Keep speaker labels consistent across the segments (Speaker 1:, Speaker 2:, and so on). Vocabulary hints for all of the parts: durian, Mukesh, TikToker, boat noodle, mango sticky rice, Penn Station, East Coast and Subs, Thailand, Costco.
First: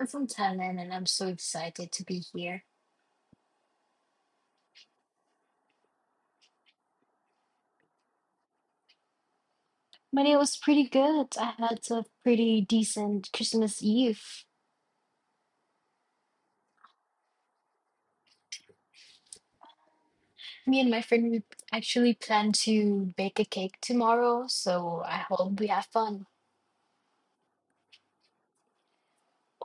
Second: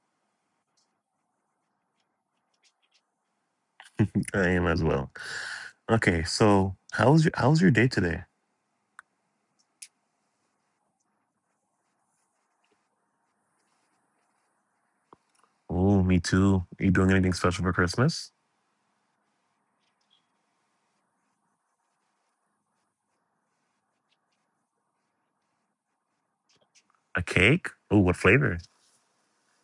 Speaker 1: I'm from Thailand and I'm so excited to be here.
Speaker 2: I am as well. Okay, so how's your day today?
Speaker 1: My day was pretty good. I had a pretty decent Christmas Eve.
Speaker 2: Oh, me too. Are you doing anything special for Christmas?
Speaker 1: Me and my friend we actually plan to bake a cake tomorrow, so I hope we have fun.
Speaker 2: A cake? Oh, what flavor?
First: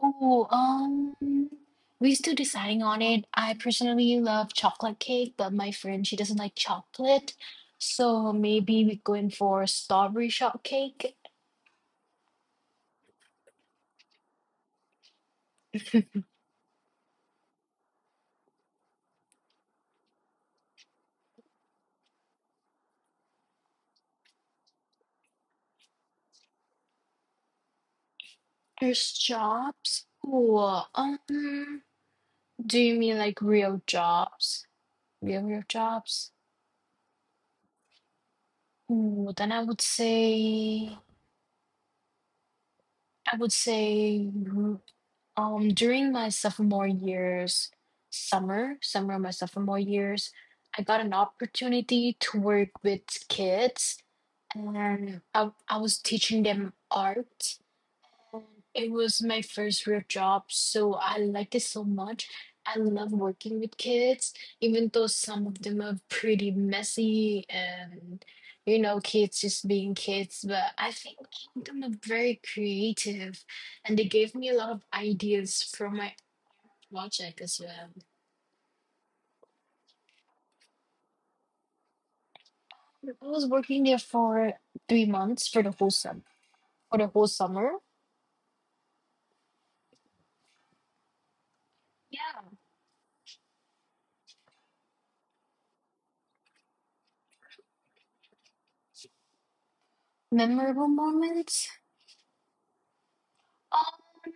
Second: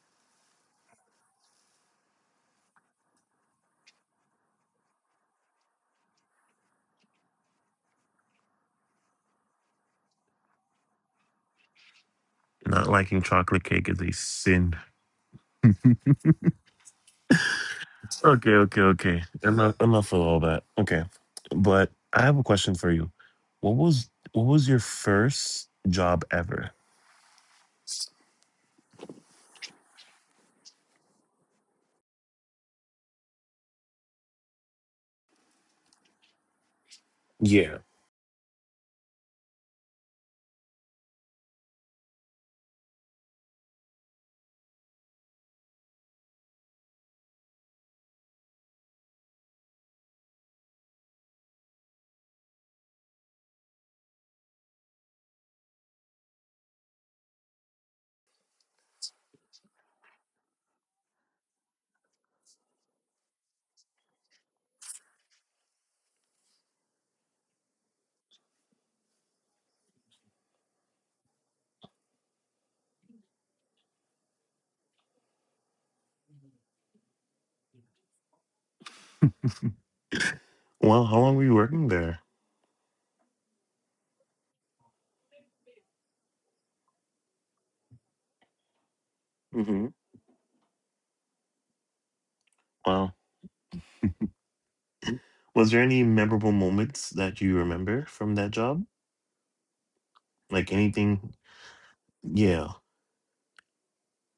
Speaker 1: Oh, we're still deciding on it. I personally love chocolate cake, but my friend she doesn't like chocolate, so maybe we're going for strawberry shortcake.
Speaker 2: Not liking chocolate cake is a sin. Okay, okay, okay. I'm not for all that. Okay, but I have a question for you. What was your first job ever?
Speaker 1: There's jobs. Ooh, Do you mean like real jobs? Real, real jobs?
Speaker 2: Yeah.
Speaker 1: Ooh, then I would say, during my sophomore years, summer of my sophomore years, I got an opportunity to work with kids, and I was teaching them art. It was my first real job, so I liked it so much. I love working with kids, even though some of them are pretty messy and, kids just being kids. But I think them are very creative and they gave me a lot of ideas for my project as well.
Speaker 2: Well, how long were you working there?
Speaker 1: I was working there for 3 months for the whole summer. For the whole summer?
Speaker 2: Hmm.
Speaker 1: Yeah.
Speaker 2: Wow. Was there any memorable moments that you remember from that job? Like
Speaker 1: Memorable
Speaker 2: anything?
Speaker 1: moments?
Speaker 2: Yeah.
Speaker 1: Um.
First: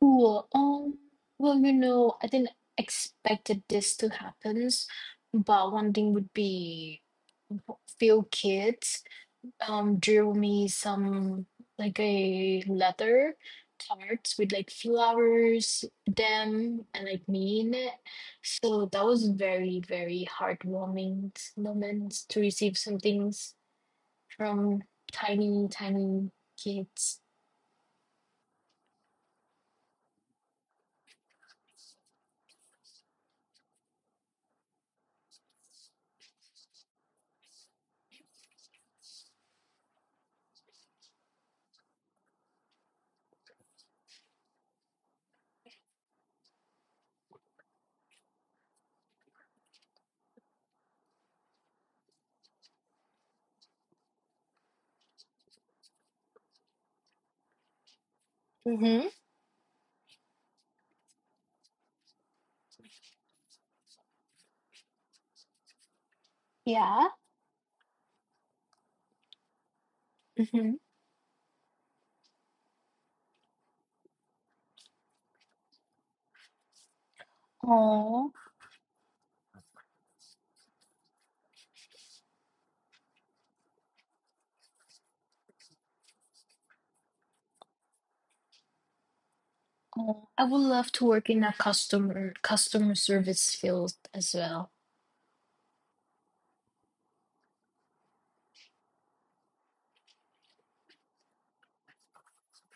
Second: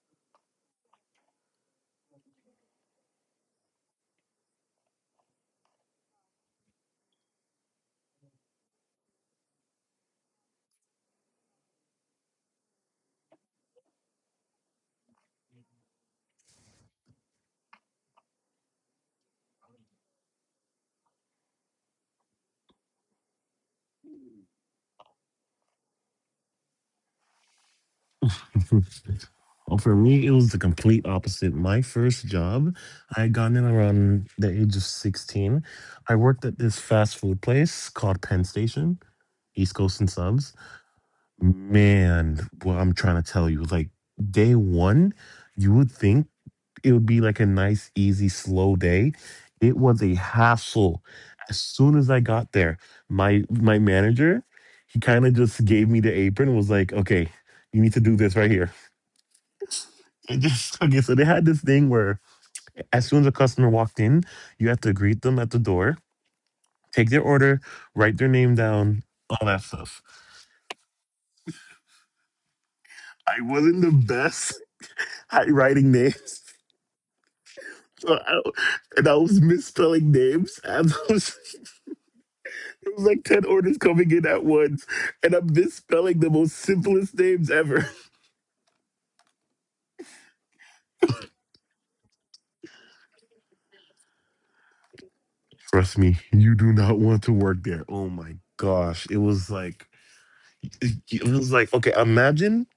Speaker 1: Cool. Well, I didn't expected this to happen, but one thing would be few kids drew me some like a leather cards with like flowers, them and like me in it. So that was very, very heartwarming moment to receive some things from tiny, tiny kids.
Speaker 2: Well, for me, it was the complete opposite. My first job, I got in around the age of 16. I worked at this fast food place called Penn Station, East Coast and Subs. Man, what I'm trying to tell you, like day one, you would think it would be like a nice, easy, slow day. It was a hassle. As soon as I got there, my manager, he kind of just gave me the apron and was like, okay, you need to do this right here.
Speaker 1: Mm-hmm.
Speaker 2: And just okay, so they had this thing where as soon as a customer walked in, you had to greet them at the door,
Speaker 1: Yeah.
Speaker 2: take their order, write their name down, all that stuff.
Speaker 1: Mm-hmm.
Speaker 2: I wasn't the best at writing names. So I, and I was misspelling names. I was, it was like 10 orders coming in at once, and I'm misspelling the most simplest names ever.
Speaker 1: Oh, I would love to work in a customer service field as well.
Speaker 2: Trust me, you do not want to work there. Oh my gosh. It was like, okay, imagine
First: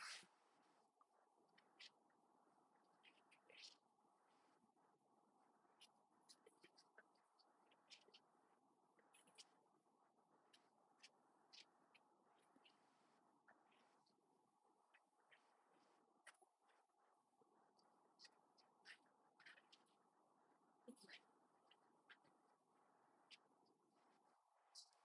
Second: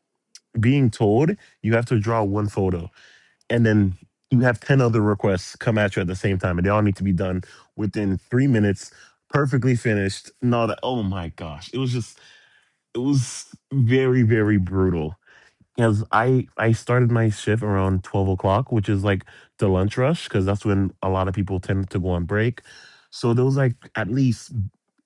Speaker 2: being told you have to draw one photo and then you have 10 other requests come at you at the same time, and they all need to be done within 3 minutes, perfectly finished. And all that. Oh my gosh. It was very, very brutal. Because I started my shift around 12 o'clock, which is like the lunch rush, because that's when a lot of people tend to go on break. So there was like at least,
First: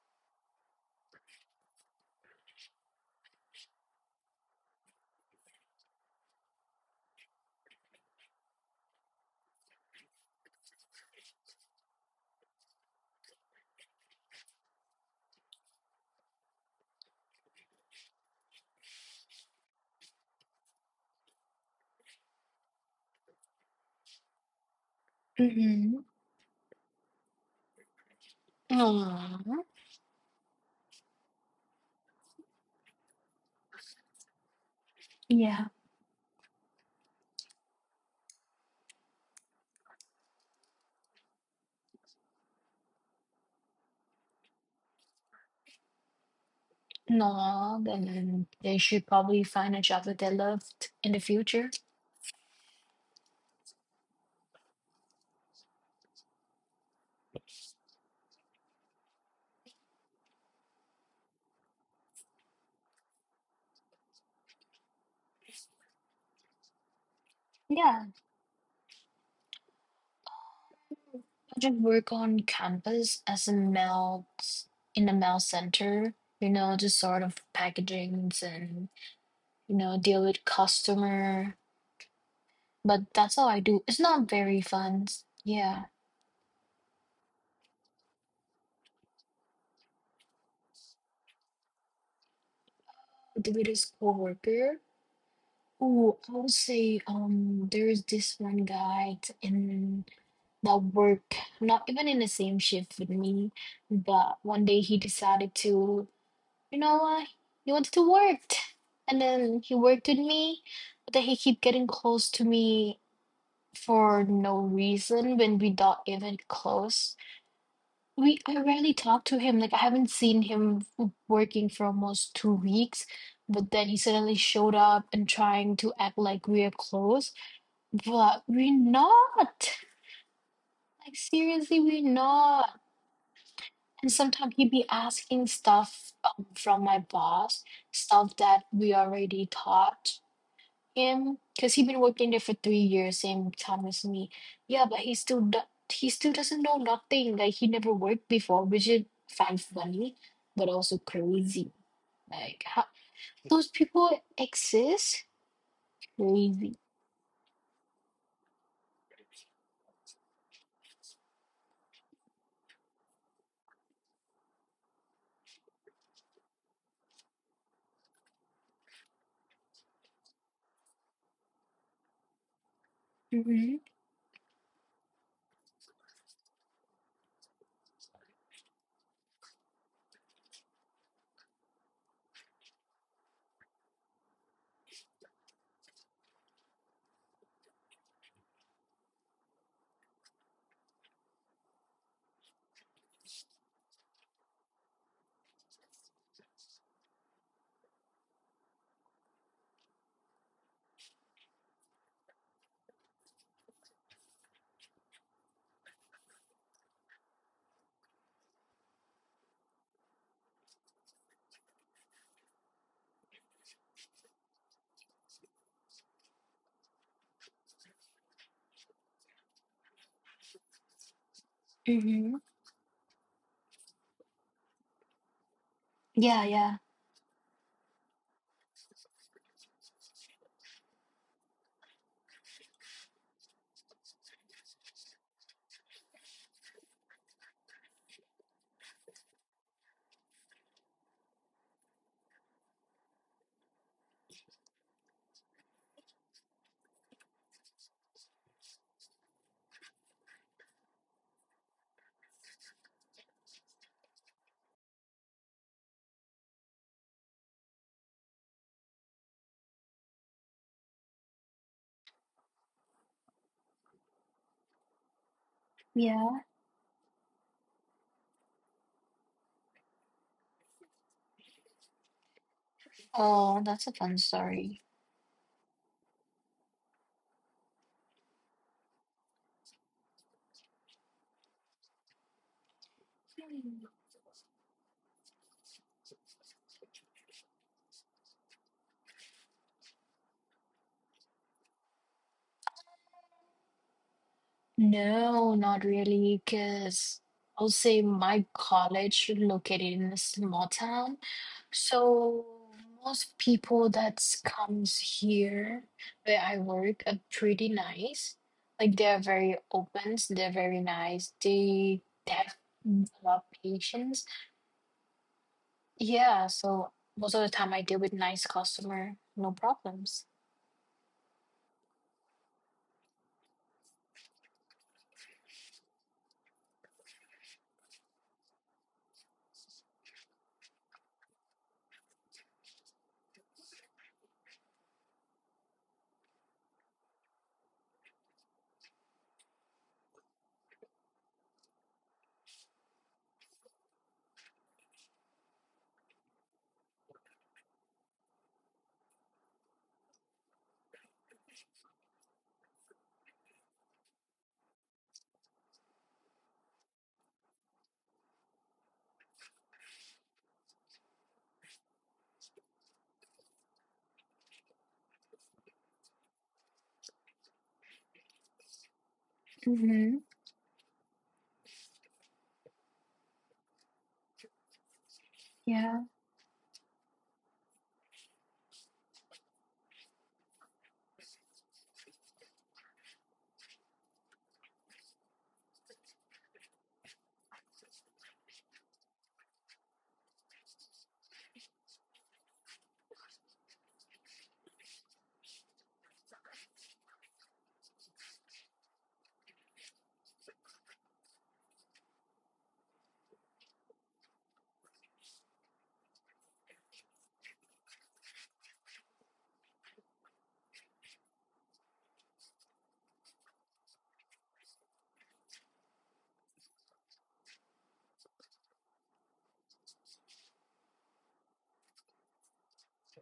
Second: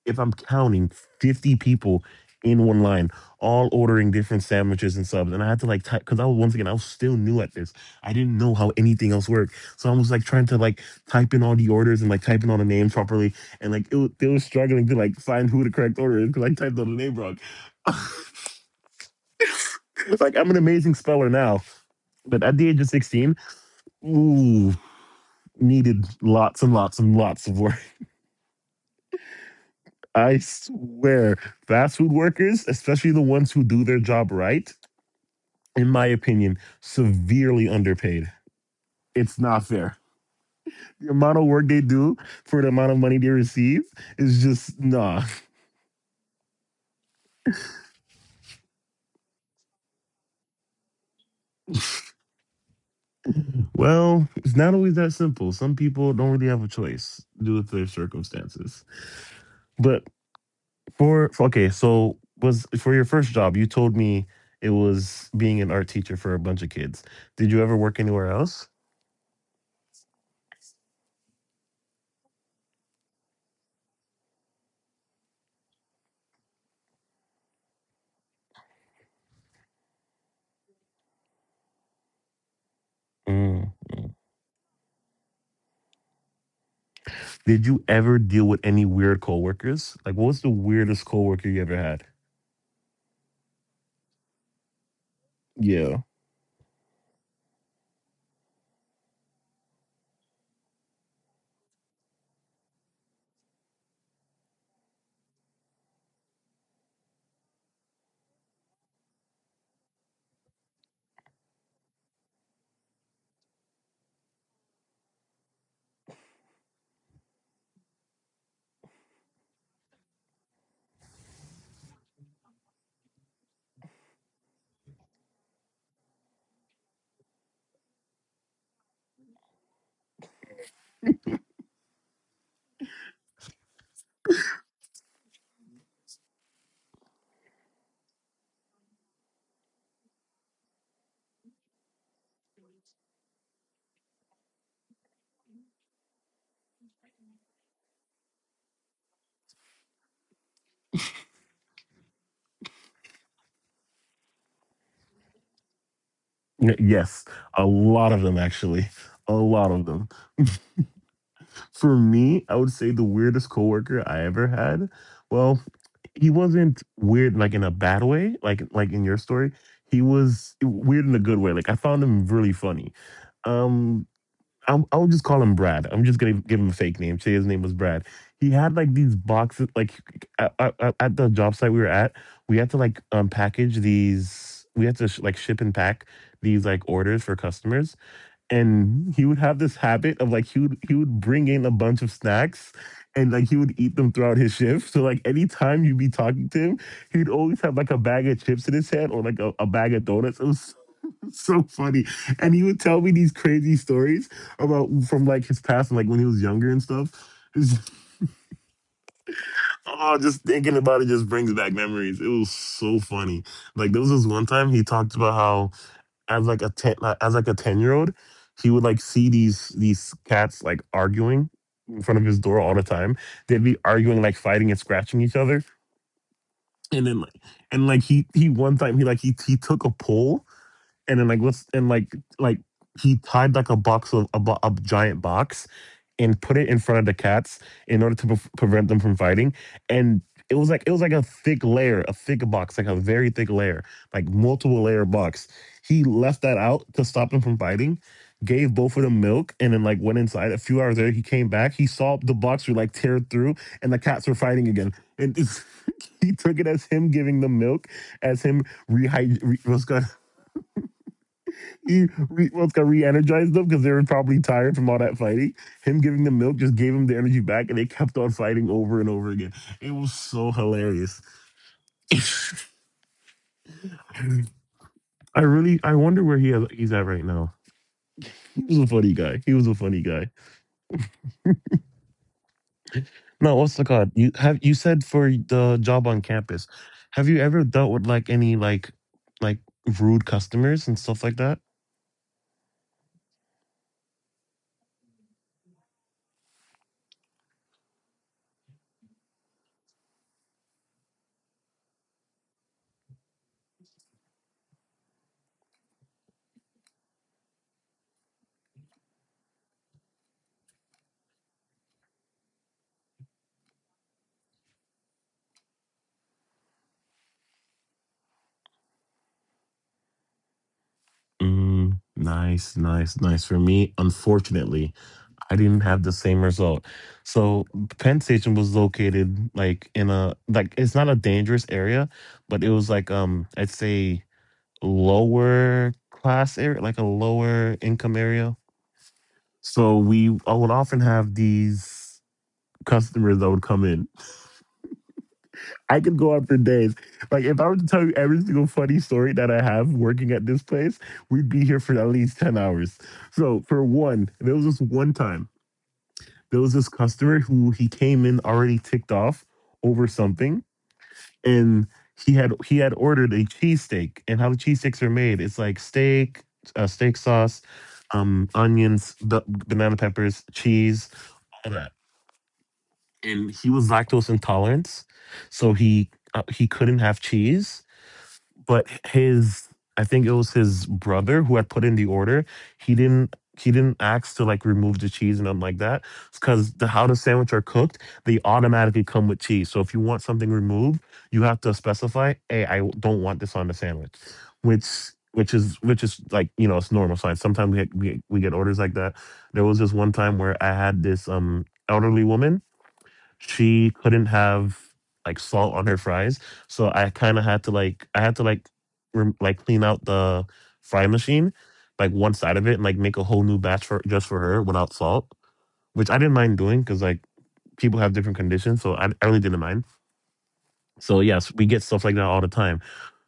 Speaker 2: if I'm counting, 50 people in one line, all ordering different sandwiches and subs. And I had to like type because I was once again I was still new at this. I didn't know how anything else worked, so I was like trying to like type in all the orders and like typing all the names properly, and like they were struggling to like find who the correct order is because I typed all the name wrong. It's like I'm an amazing speller now, but at the age of 16, ooh,
Speaker 1: Mm-hmm.
Speaker 2: needed lots and lots and lots of work.
Speaker 1: Aww.
Speaker 2: I swear, fast food workers, especially the ones who do their job right,
Speaker 1: Yeah.
Speaker 2: in my opinion, severely underpaid. It's not fair. The amount of work they do for the amount of money they receive is just nah.
Speaker 1: No, then they should probably find a job that they loved in the future.
Speaker 2: Well, it's not always that simple. Some people don't really have a choice due to their circumstances. But okay, so was for your first job, you told me it was being an art teacher for a bunch of kids. Did you ever work
Speaker 1: Yeah,
Speaker 2: anywhere else?
Speaker 1: I just work on campus as a mail in the mail center. Just sort of packagings and deal with customer. But that's all I
Speaker 2: Mm.
Speaker 1: do. It's
Speaker 2: Mm.
Speaker 1: not very fun. Yeah,
Speaker 2: Did you ever deal with any weird coworkers? Like, what was the weirdest coworker you ever had?
Speaker 1: I do it as coworker.
Speaker 2: Yeah.
Speaker 1: Oh, I would say there's this one guy in that work, not even in the same shift with me, but one day he decided to, you know what, he wanted to work. And then he worked with me, but then he keep getting close to me for no reason when we not even close. We I rarely talk to him. Like I haven't seen him working for almost 2 weeks, but then he suddenly showed up and trying to act like we're close, but we're not. Like seriously, we're not. And sometimes he'd be asking stuff from my boss, stuff that we already taught him because he's been working there for 3 years, same time as me. Yeah, but he still doesn't know nothing. Like he never worked before, which is fine funny, but also crazy. Like how those people exist? Crazy.
Speaker 2: Yes, a lot of them actually. A lot of them. For me, I would say the weirdest coworker I ever had. Well, he wasn't weird like in a bad way, like in your story. He was weird in a good way. Like I found him really funny.
Speaker 1: Mm-hmm.
Speaker 2: um I'll just call him Brad. I'm just gonna give him a fake name. Say his name was Brad. He had like these boxes, like at the job site we were at, we had to like package these. We had to like ship and pack these like orders for customers, and he would have this habit of like he would bring in a bunch of snacks, and like he would eat them throughout his shift. So like anytime you'd be talking to him, he'd always have like a bag of chips in his hand or like a bag of donuts. It was so funny. And he would tell me these crazy stories about from like his past and like when he was younger and stuff. It's- Oh, just thinking about it just brings back memories. It was so funny. Like there was this one time he talked about how as like a 10-year old, he would like see these cats like arguing in front of
Speaker 1: Mm-hmm.
Speaker 2: his door all the time. They'd be arguing like fighting and scratching each other.
Speaker 1: Yeah, yeah,
Speaker 2: And then like and like he one time he like he took a poll and then like let's and like he tied like a box of a giant box and put it in front of the cats in order to prevent them from fighting, and it was like a thick layer, a thick box, like a very thick layer, like multiple layer box. He left that out to stop them from fighting, gave both of them milk, and then like went inside. A few hours later he came back, he saw the box were like teared through and the cats were fighting again. And he took it as him giving them milk, as him rehydrating. What's good? Well, it's gonna re-energize them because they were probably tired from all that fighting. Him giving them
Speaker 1: yeah.
Speaker 2: milk just gave them the energy back, and they kept on fighting over and over again. It was so hilarious.
Speaker 1: Oh, that's a fun story.
Speaker 2: I wonder where he's at right now. He was a funny guy. He was a funny guy. No, what's the god? You have you said for the job on campus. Have you ever dealt with like any like like rude customers and stuff like that?
Speaker 1: No, not really, because I'll say my college located in a small town. So most people that comes here where I work are pretty nice. Like they're very open, so they're very nice. They have a lot of patience. Yeah, so most of the time I deal with nice customer, no problems.
Speaker 2: Mm, nice, nice, nice. For me, unfortunately. I didn't have the same result. So Penn Station was located like in a like it's not a dangerous area, but it was like I'd say lower class area, like a lower income area. So we I would often have these customers that would come in. I could go on for days. Like if I were to tell you every single funny story that I have working at this place, we'd be here for at least 10 hours. So for one, there was this one time. There was this customer who he came in already ticked off over something, and he had ordered a cheesesteak, and how the cheesesteaks are made, it's like steak, steak sauce, onions, the banana
Speaker 1: Mm-hmm.
Speaker 2: peppers, cheese, all that. And he was lactose intolerant, so
Speaker 1: Yeah.
Speaker 2: he couldn't have cheese, but his, I think it was his brother who had put in the order. He didn't ask to like remove the cheese and nothing like that. It's cause the how the sandwich are cooked, they automatically come with cheese. So if you want something removed, you have to specify, hey, I don't want this on the sandwich. Which which is like, it's normal sign. Sometimes we get orders like that. There was this one time where I had this elderly woman, she couldn't have like salt on her fries, so I kind of had to like I had to like rem- like clean out the fry machine, like one side of it, and like make a whole new batch for just for her without salt, which I didn't mind doing because like people have different conditions, so I really didn't mind. So yes, we get stuff like that all the time.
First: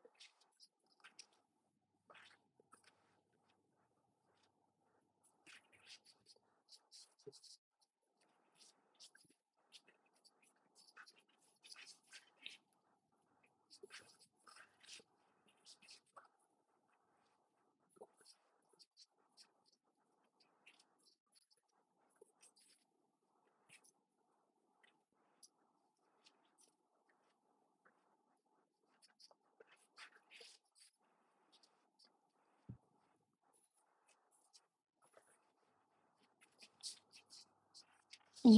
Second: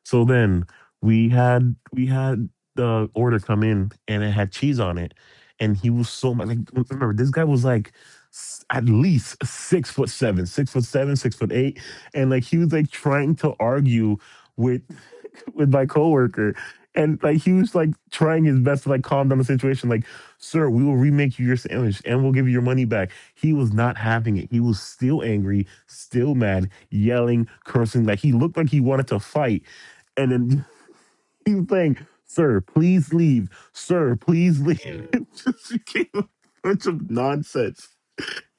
Speaker 2: So then we had the order come in and it had cheese on it, and he was so much like, remember, this guy was like at least 6'7", 6'7", 6'8", and like he was like trying to argue with with my coworker. And like he was like trying his best to like calm down the situation. Like, sir, we will remake you your sandwich and we'll give you your money back. He was not having it. He was still angry, still mad, yelling, cursing. Like he looked like he wanted to fight. And then he was saying, sir, please leave. Sir, please leave. It just became a bunch of nonsense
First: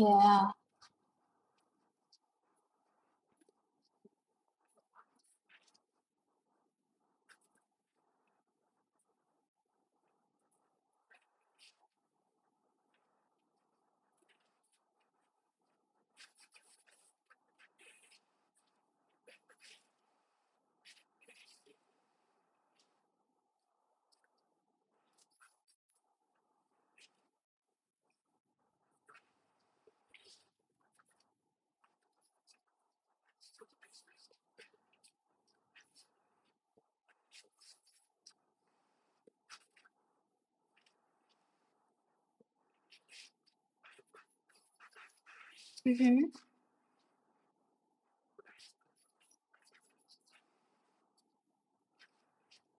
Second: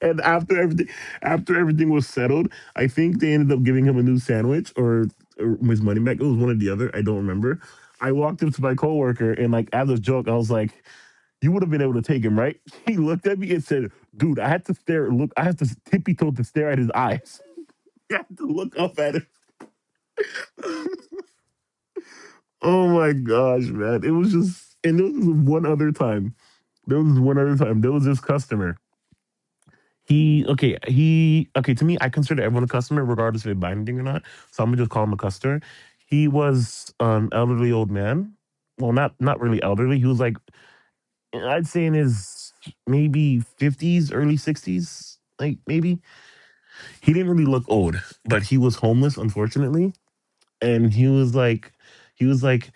Speaker 2: and after everything was settled, I think they ended up giving him a new sandwich or his money back. It was one or the other. I don't remember. I walked up to my coworker and, like, as a joke, I was like, "You would have been able to take him, right?" He looked at me and said, "Dude, I had to stare. Look, I had to tippy toe to stare at his eyes. I had to look up at him." Oh my gosh, man! It was just — and there was one other time. There was this customer. To me, I consider everyone a customer, regardless if they're binding or not. So I'm gonna just call him a customer. He was an elderly old man. Well, not really elderly. He was like, I'd say in his maybe fifties, early sixties, like, maybe.
Speaker 1: Mm-hmm.
Speaker 2: He didn't really look old, but he was homeless, unfortunately, and he was like,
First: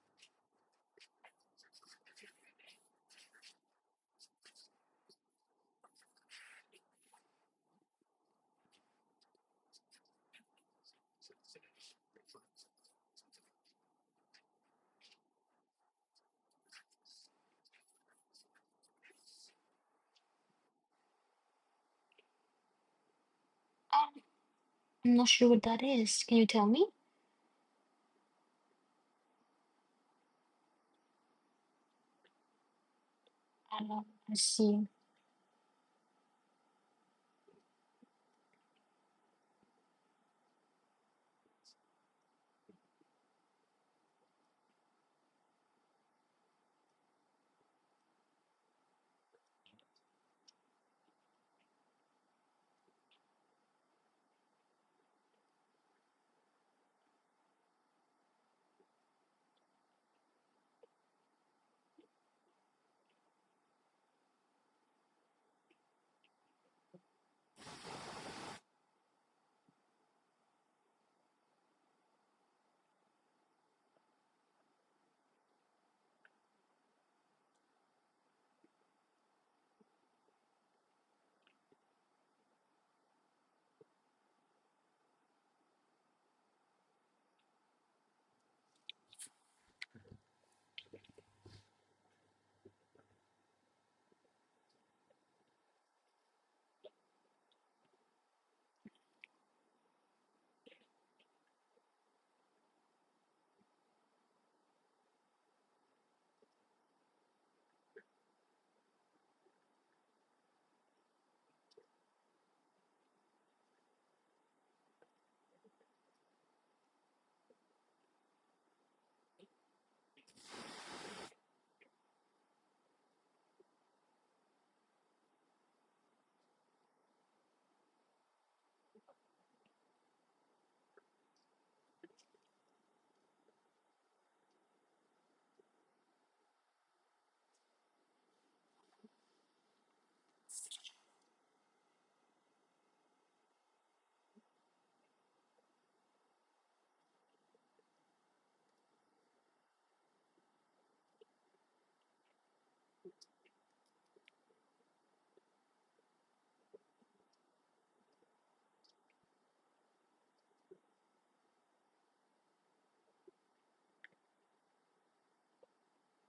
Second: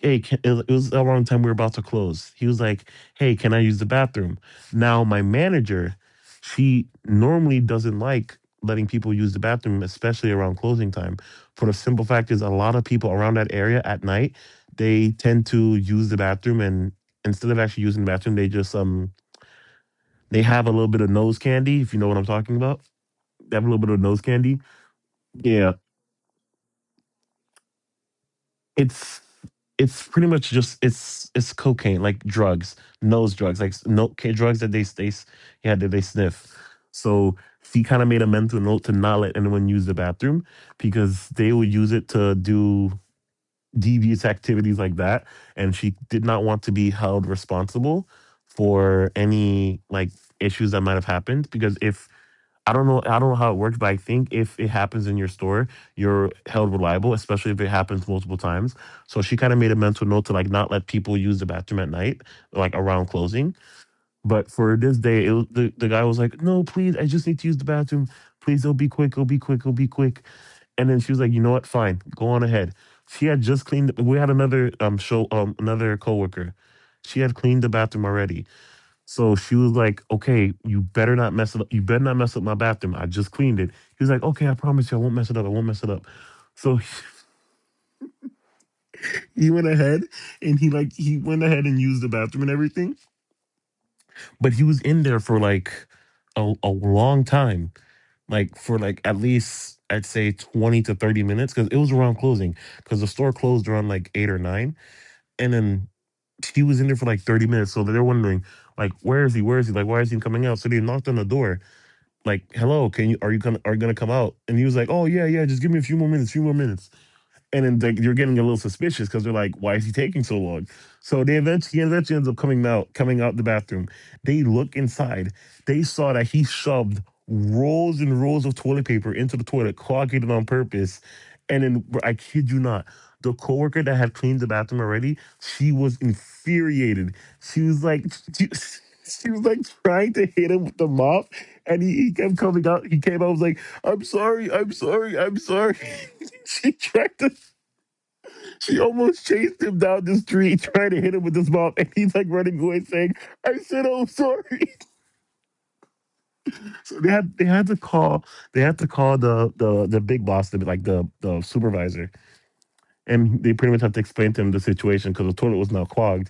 Speaker 2: hey, can, it was around the time we were about to close. He was like, "Hey, can I use the bathroom?" Now my manager, she normally doesn't like letting people use the bathroom, especially around closing time. For the simple fact is, a lot of people around that area at night, they tend to use the bathroom, and instead of actually using the bathroom, they just they have a little bit of nose candy, if you know what I'm talking about. They have a little bit of nose candy.
Speaker 1: I'm not sure what
Speaker 2: Yeah.
Speaker 1: that is. Can you tell me?
Speaker 2: it's it's pretty much just — it's cocaine like drugs, nose drugs, like, no,
Speaker 1: Oh,
Speaker 2: okay,
Speaker 1: I
Speaker 2: drugs that
Speaker 1: see.
Speaker 2: yeah, that they sniff. So she kind of made a mental note to not let anyone use the bathroom because they would use it to do devious activities like that, and she did not want to be held responsible for any, like, issues that might have happened. Because if — I don't know. I don't know how it works, but I think if it happens in your store, you're held reliable, especially if it happens multiple times. So she kind of made a mental note to, like, not let people use the bathroom at night, like around closing. But for this day, it, was- the guy was like, "No, please, I just need to use the bathroom. Please, it'll be quick. It'll be quick. It'll be quick." And then she was like, "You know what? Fine, go on ahead." She had just cleaned. We had another coworker. She had cleaned the bathroom already, so she was like, "Okay, you better not mess it up. You better not mess up my bathroom. I just cleaned it." He was like, "Okay, I promise you, I won't mess it up. I won't mess it up." So, he went ahead he went ahead and used the bathroom and everything, but he was in there for like a long time, like for like at least I'd say 20 to 30 minutes, because it was around closing because the store closed around like eight or nine, and then he was in there for like 30 minutes. So they're wondering like, "Where is he? Where is he? Like, why is he coming out?" So they knocked on the door, like, "Hello, can you are you gonna come out?" And he was like, "Oh, yeah, yeah, just give me a few more minutes, few more minutes." And then they you're getting a little suspicious because they're like, "Why is he taking so long?" So he eventually ends up coming out, the bathroom. They look inside. They saw that he shoved rolls and rolls of toilet paper into the toilet, clogging it on purpose. And then, I kid you not, the coworker that had cleaned the bathroom already, she was infuriated. She was like, she, she was like trying to hit him with the mop, and he kept coming out. He came out, was like, "I'm sorry, I'm sorry, I'm sorry." She tried to. She almost chased him down the street, trying to hit him with his mom, and he's like running away, saying, "I said I'm sorry." So they had to call the big boss, like, the supervisor, and they pretty much have to explain to him the situation because the toilet was now clogged,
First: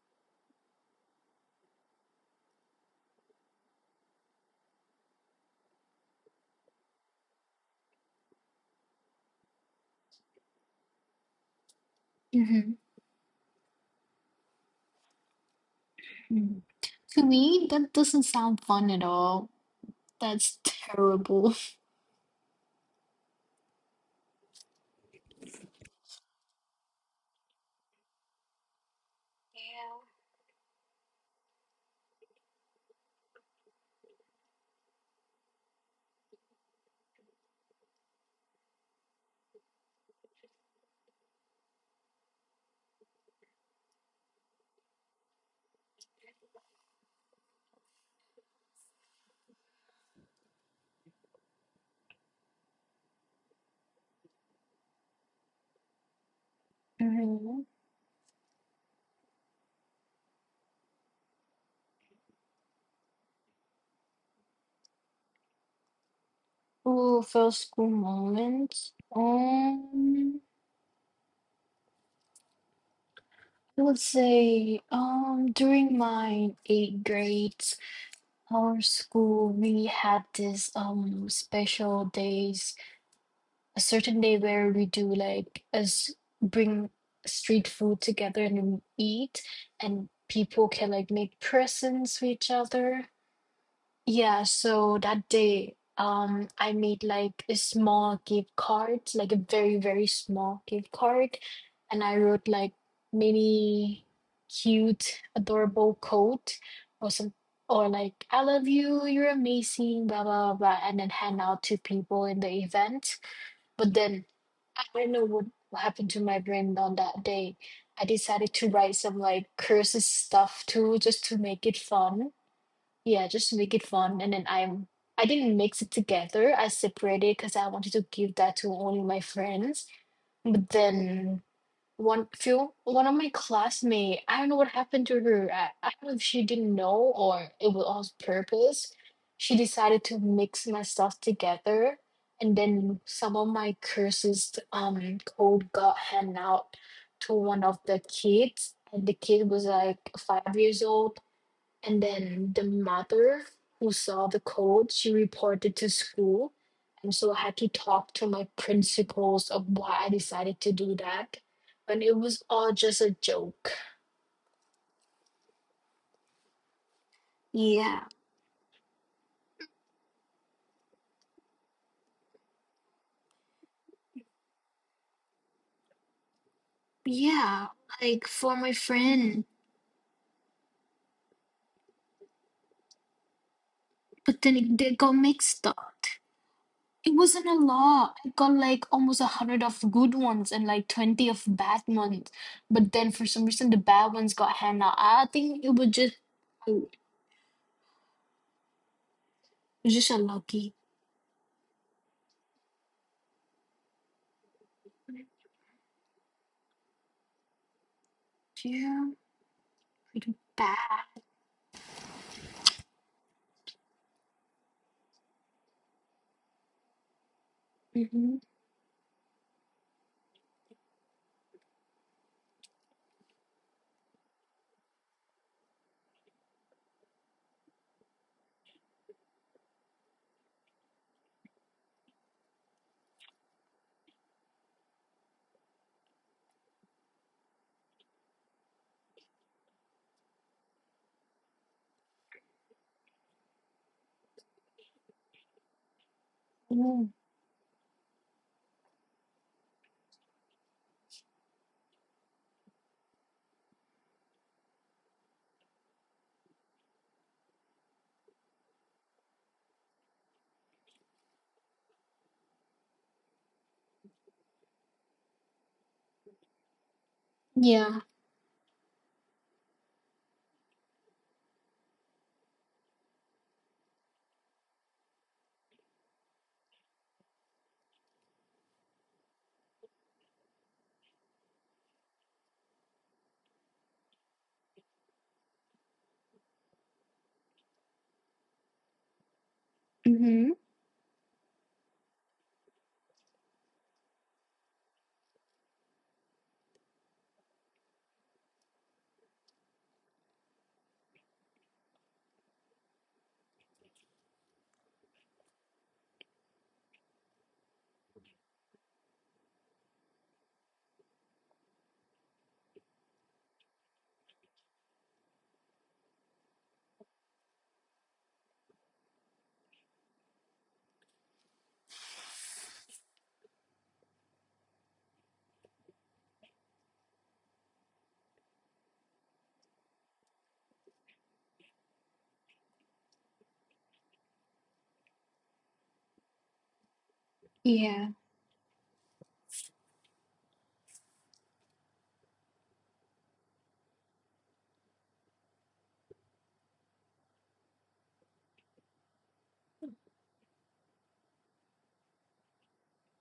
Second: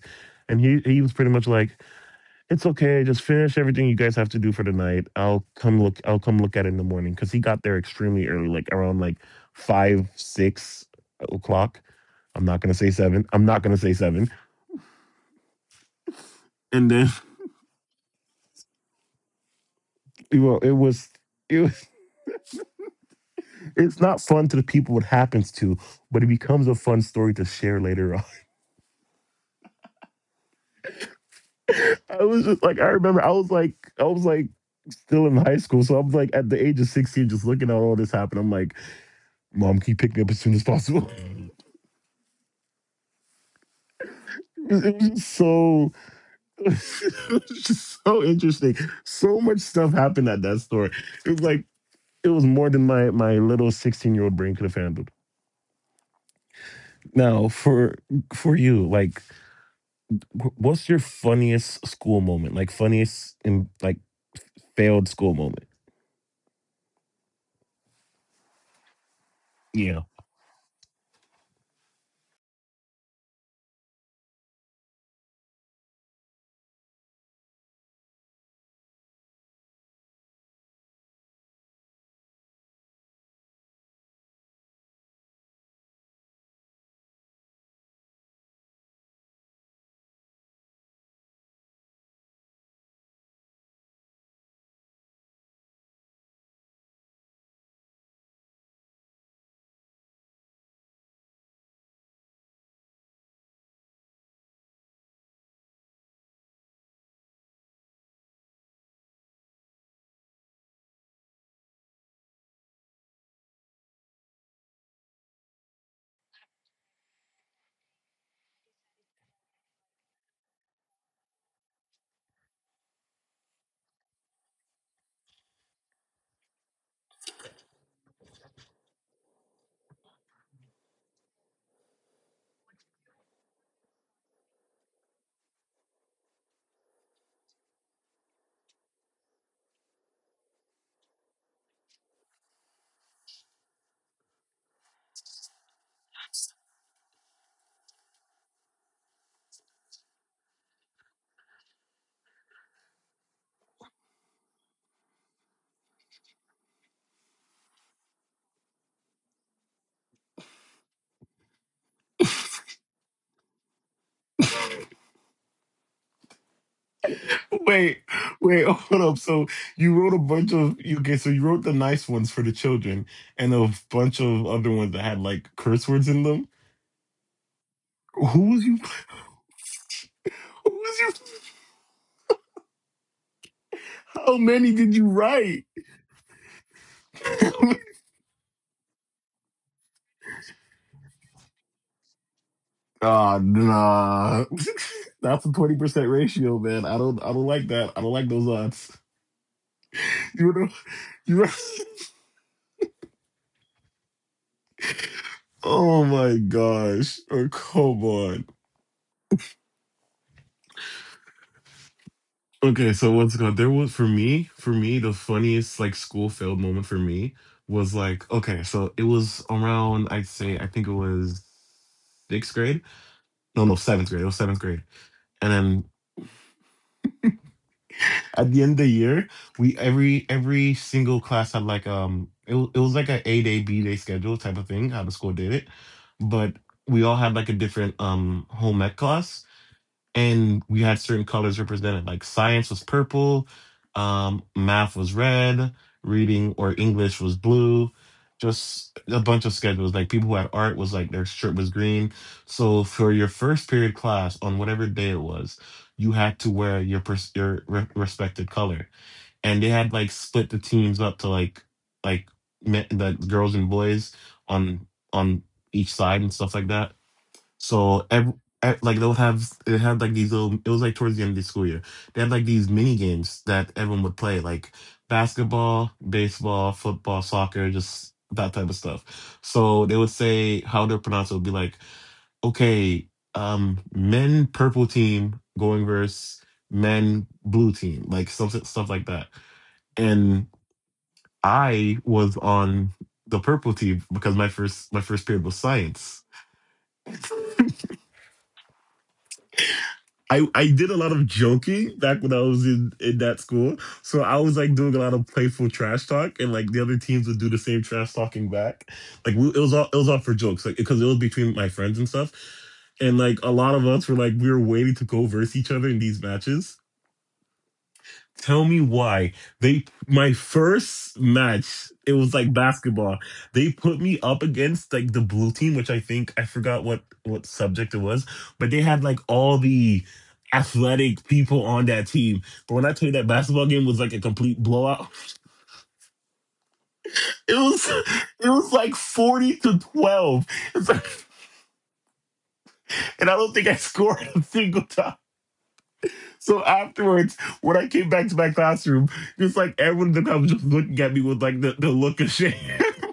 Speaker 2: and he was pretty much like, "It's okay, just finish everything you guys have to do for tonight. I'll come look at it in the morning." Because he got there extremely early, like around like 5, 6 o'clock. I'm not
Speaker 1: Mm-hmm.
Speaker 2: gonna say seven. I'm not gonna say seven.
Speaker 1: Mm.
Speaker 2: And then,
Speaker 1: To me, that doesn't sound fun at all.
Speaker 2: you know,
Speaker 1: That's terrible.
Speaker 2: it was it's not fun to the people it happens to, but it becomes a fun story to share later on.
Speaker 1: Yeah.
Speaker 2: I remember, I was like still in high school, so I was like at the age of 16 just looking at all this happen. I'm like, "Mom, can you pick me up as soon as possible?" It was just so — it was just so interesting. So much stuff happened at that store. It was like — it was more than my little 16-year-old brain could have handled. Now,
Speaker 1: Mm-hmm.
Speaker 2: for you, like, what's your funniest school moment? Like, funniest and like failed school moment?
Speaker 1: Ooh, first school moments.
Speaker 2: Yeah.
Speaker 1: I would say, during my eighth grades, our school we had this special days, a certain day where we do like us bring street food together and we eat, and people can like make presents for each other. Yeah, so that day I made like a small gift card, like a very very small gift card, and I wrote like many cute adorable quote or some or like I love you, you're amazing, blah blah blah blah, and then hand out to people in the event. But then I don't know what happened to my brain on that day. I decided to write some like curses stuff too, just to make it fun. Yeah, just to make it fun. And then I'm I didn't mix it together. I separated because I wanted to give that to only my friends. But then one of my classmate, I don't know what happened to her, I don't know if she didn't know or it was on purpose, she decided to mix my stuff together. And then some of my curses code got handed out to one of the kids, and the kid was like 5 years old. And then the mother who saw the code, she reported to school. And so I had to talk to my principals of why I decided to do that. And it was all just a joke.
Speaker 2: Wait,
Speaker 1: Yeah,
Speaker 2: wait, hold up. So you wrote a bunch of you okay, so you wrote the nice ones for the children and a bunch of other ones that had like curse words in them.
Speaker 1: yeah, like
Speaker 2: Who
Speaker 1: for
Speaker 2: was
Speaker 1: my
Speaker 2: you?
Speaker 1: friend.
Speaker 2: Who was you? How
Speaker 1: But then
Speaker 2: many
Speaker 1: they
Speaker 2: did you
Speaker 1: got mixed
Speaker 2: write?
Speaker 1: up. It wasn't a lot. I got like almost 100 of good ones and like 20 of bad ones. But then for
Speaker 2: Ah,
Speaker 1: some reason the bad ones
Speaker 2: nah.
Speaker 1: got hand out. I
Speaker 2: That's a
Speaker 1: think it
Speaker 2: twenty
Speaker 1: was
Speaker 2: percent
Speaker 1: just
Speaker 2: ratio, man.
Speaker 1: It
Speaker 2: I don't like that. I don't like those odds.
Speaker 1: was just
Speaker 2: You know,
Speaker 1: unlucky.
Speaker 2: you know? Oh my gosh. Oh, come on.
Speaker 1: Yeah. Like Bad.
Speaker 2: Okay, so what's going — there was — for me, the funniest like school failed moment for me was like,
Speaker 1: Mm-hmm.
Speaker 2: okay, so it was around — I'd say I think it was sixth grade. No, no, seventh grade. It was seventh grade. And then at the end of the year, we — every single class had like, it was like a A day, B day schedule type of thing, how the school did it. But we all had like a different, um, home ec class, and we had certain colors represented, like science was purple, um, math was red, reading or
Speaker 1: Mm.
Speaker 2: english was blue, just a bunch of schedules, like people who had art was like their shirt was green. So for your first period class on whatever day it was, you had to wear your respected color, and they had like split the teams up to, like — like men, the girls and boys on — on each side and stuff like that.
Speaker 1: Yeah.
Speaker 2: So ev e, like they'll have it had like these little — it was like towards the end of the school year. They had like these mini games that everyone would play, like basketball, baseball, football, soccer, just that type of stuff. So they would say — how to pronounce it would be like, "Okay, men purple team going versus men blue team," like some stuff like that.
Speaker 1: Mm-hmm.
Speaker 2: And I was on the purple team because my first period was science. I did a lot of joking back when I was in that school. So I was like doing a lot of playful trash talk, and like the other teams would do the same trash talking back. Like, we, it was all for jokes, like, because it was between my friends and stuff. And like a lot of us were like we were waiting to go verse each other in these matches. Tell me why — they my first match, it was like basketball. They put me up against like the blue team, which I think I forgot what subject it was, but they had like all the athletic people on that team. But when I tell you, that basketball game was like a complete blowout, it was —
Speaker 1: Yeah.
Speaker 2: it was like 40-12. It's like, and I don't think I scored a single time. So afterwards, when I came back to my classroom, just like everyone in the class was just looking at me with like the look of shame.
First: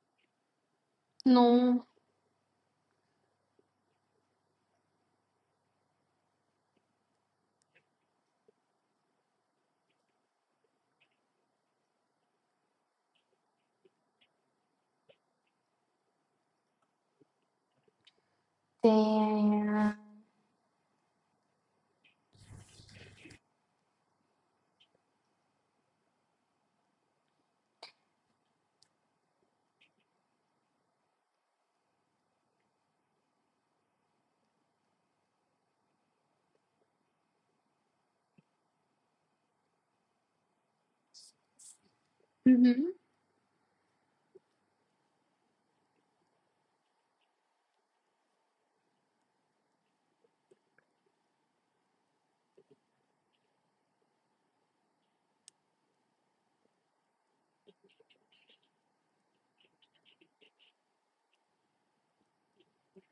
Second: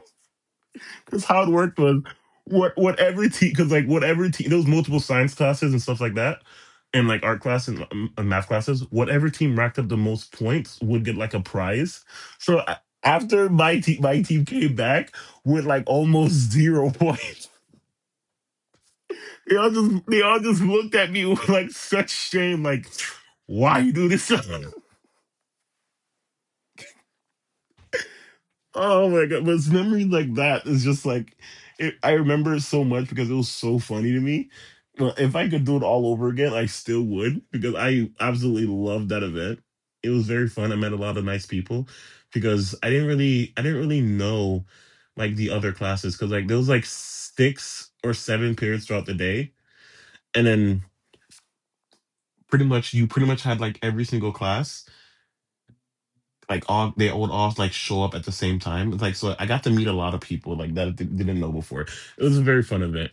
Speaker 2: Because how it worked
Speaker 1: No.
Speaker 2: was — what every team — because like what every team — there was multiple science classes and stuff like that, and like art class and math classes. Whatever team racked up the most points would get like a prize. So a- after my team came back with like almost 0 points. They all
Speaker 1: Damn.
Speaker 2: just they all just looked at me with like such shame, like why you do this? Oh my God, but it's memory like that is just like it, I remember it so much because it was so funny to me. Well, if I could do it all over again, I still would because I absolutely loved that event. It was very fun. I met a lot of nice people because I
Speaker 1: Mm-hmm.
Speaker 2: didn't really I didn't really know like the other classes because like there was like six or seven periods throughout the day, and then pretty much had like every single class like all they would all like show up at the same time. It's like so I got to meet a lot of people like that I didn't know before. It was a very fun event.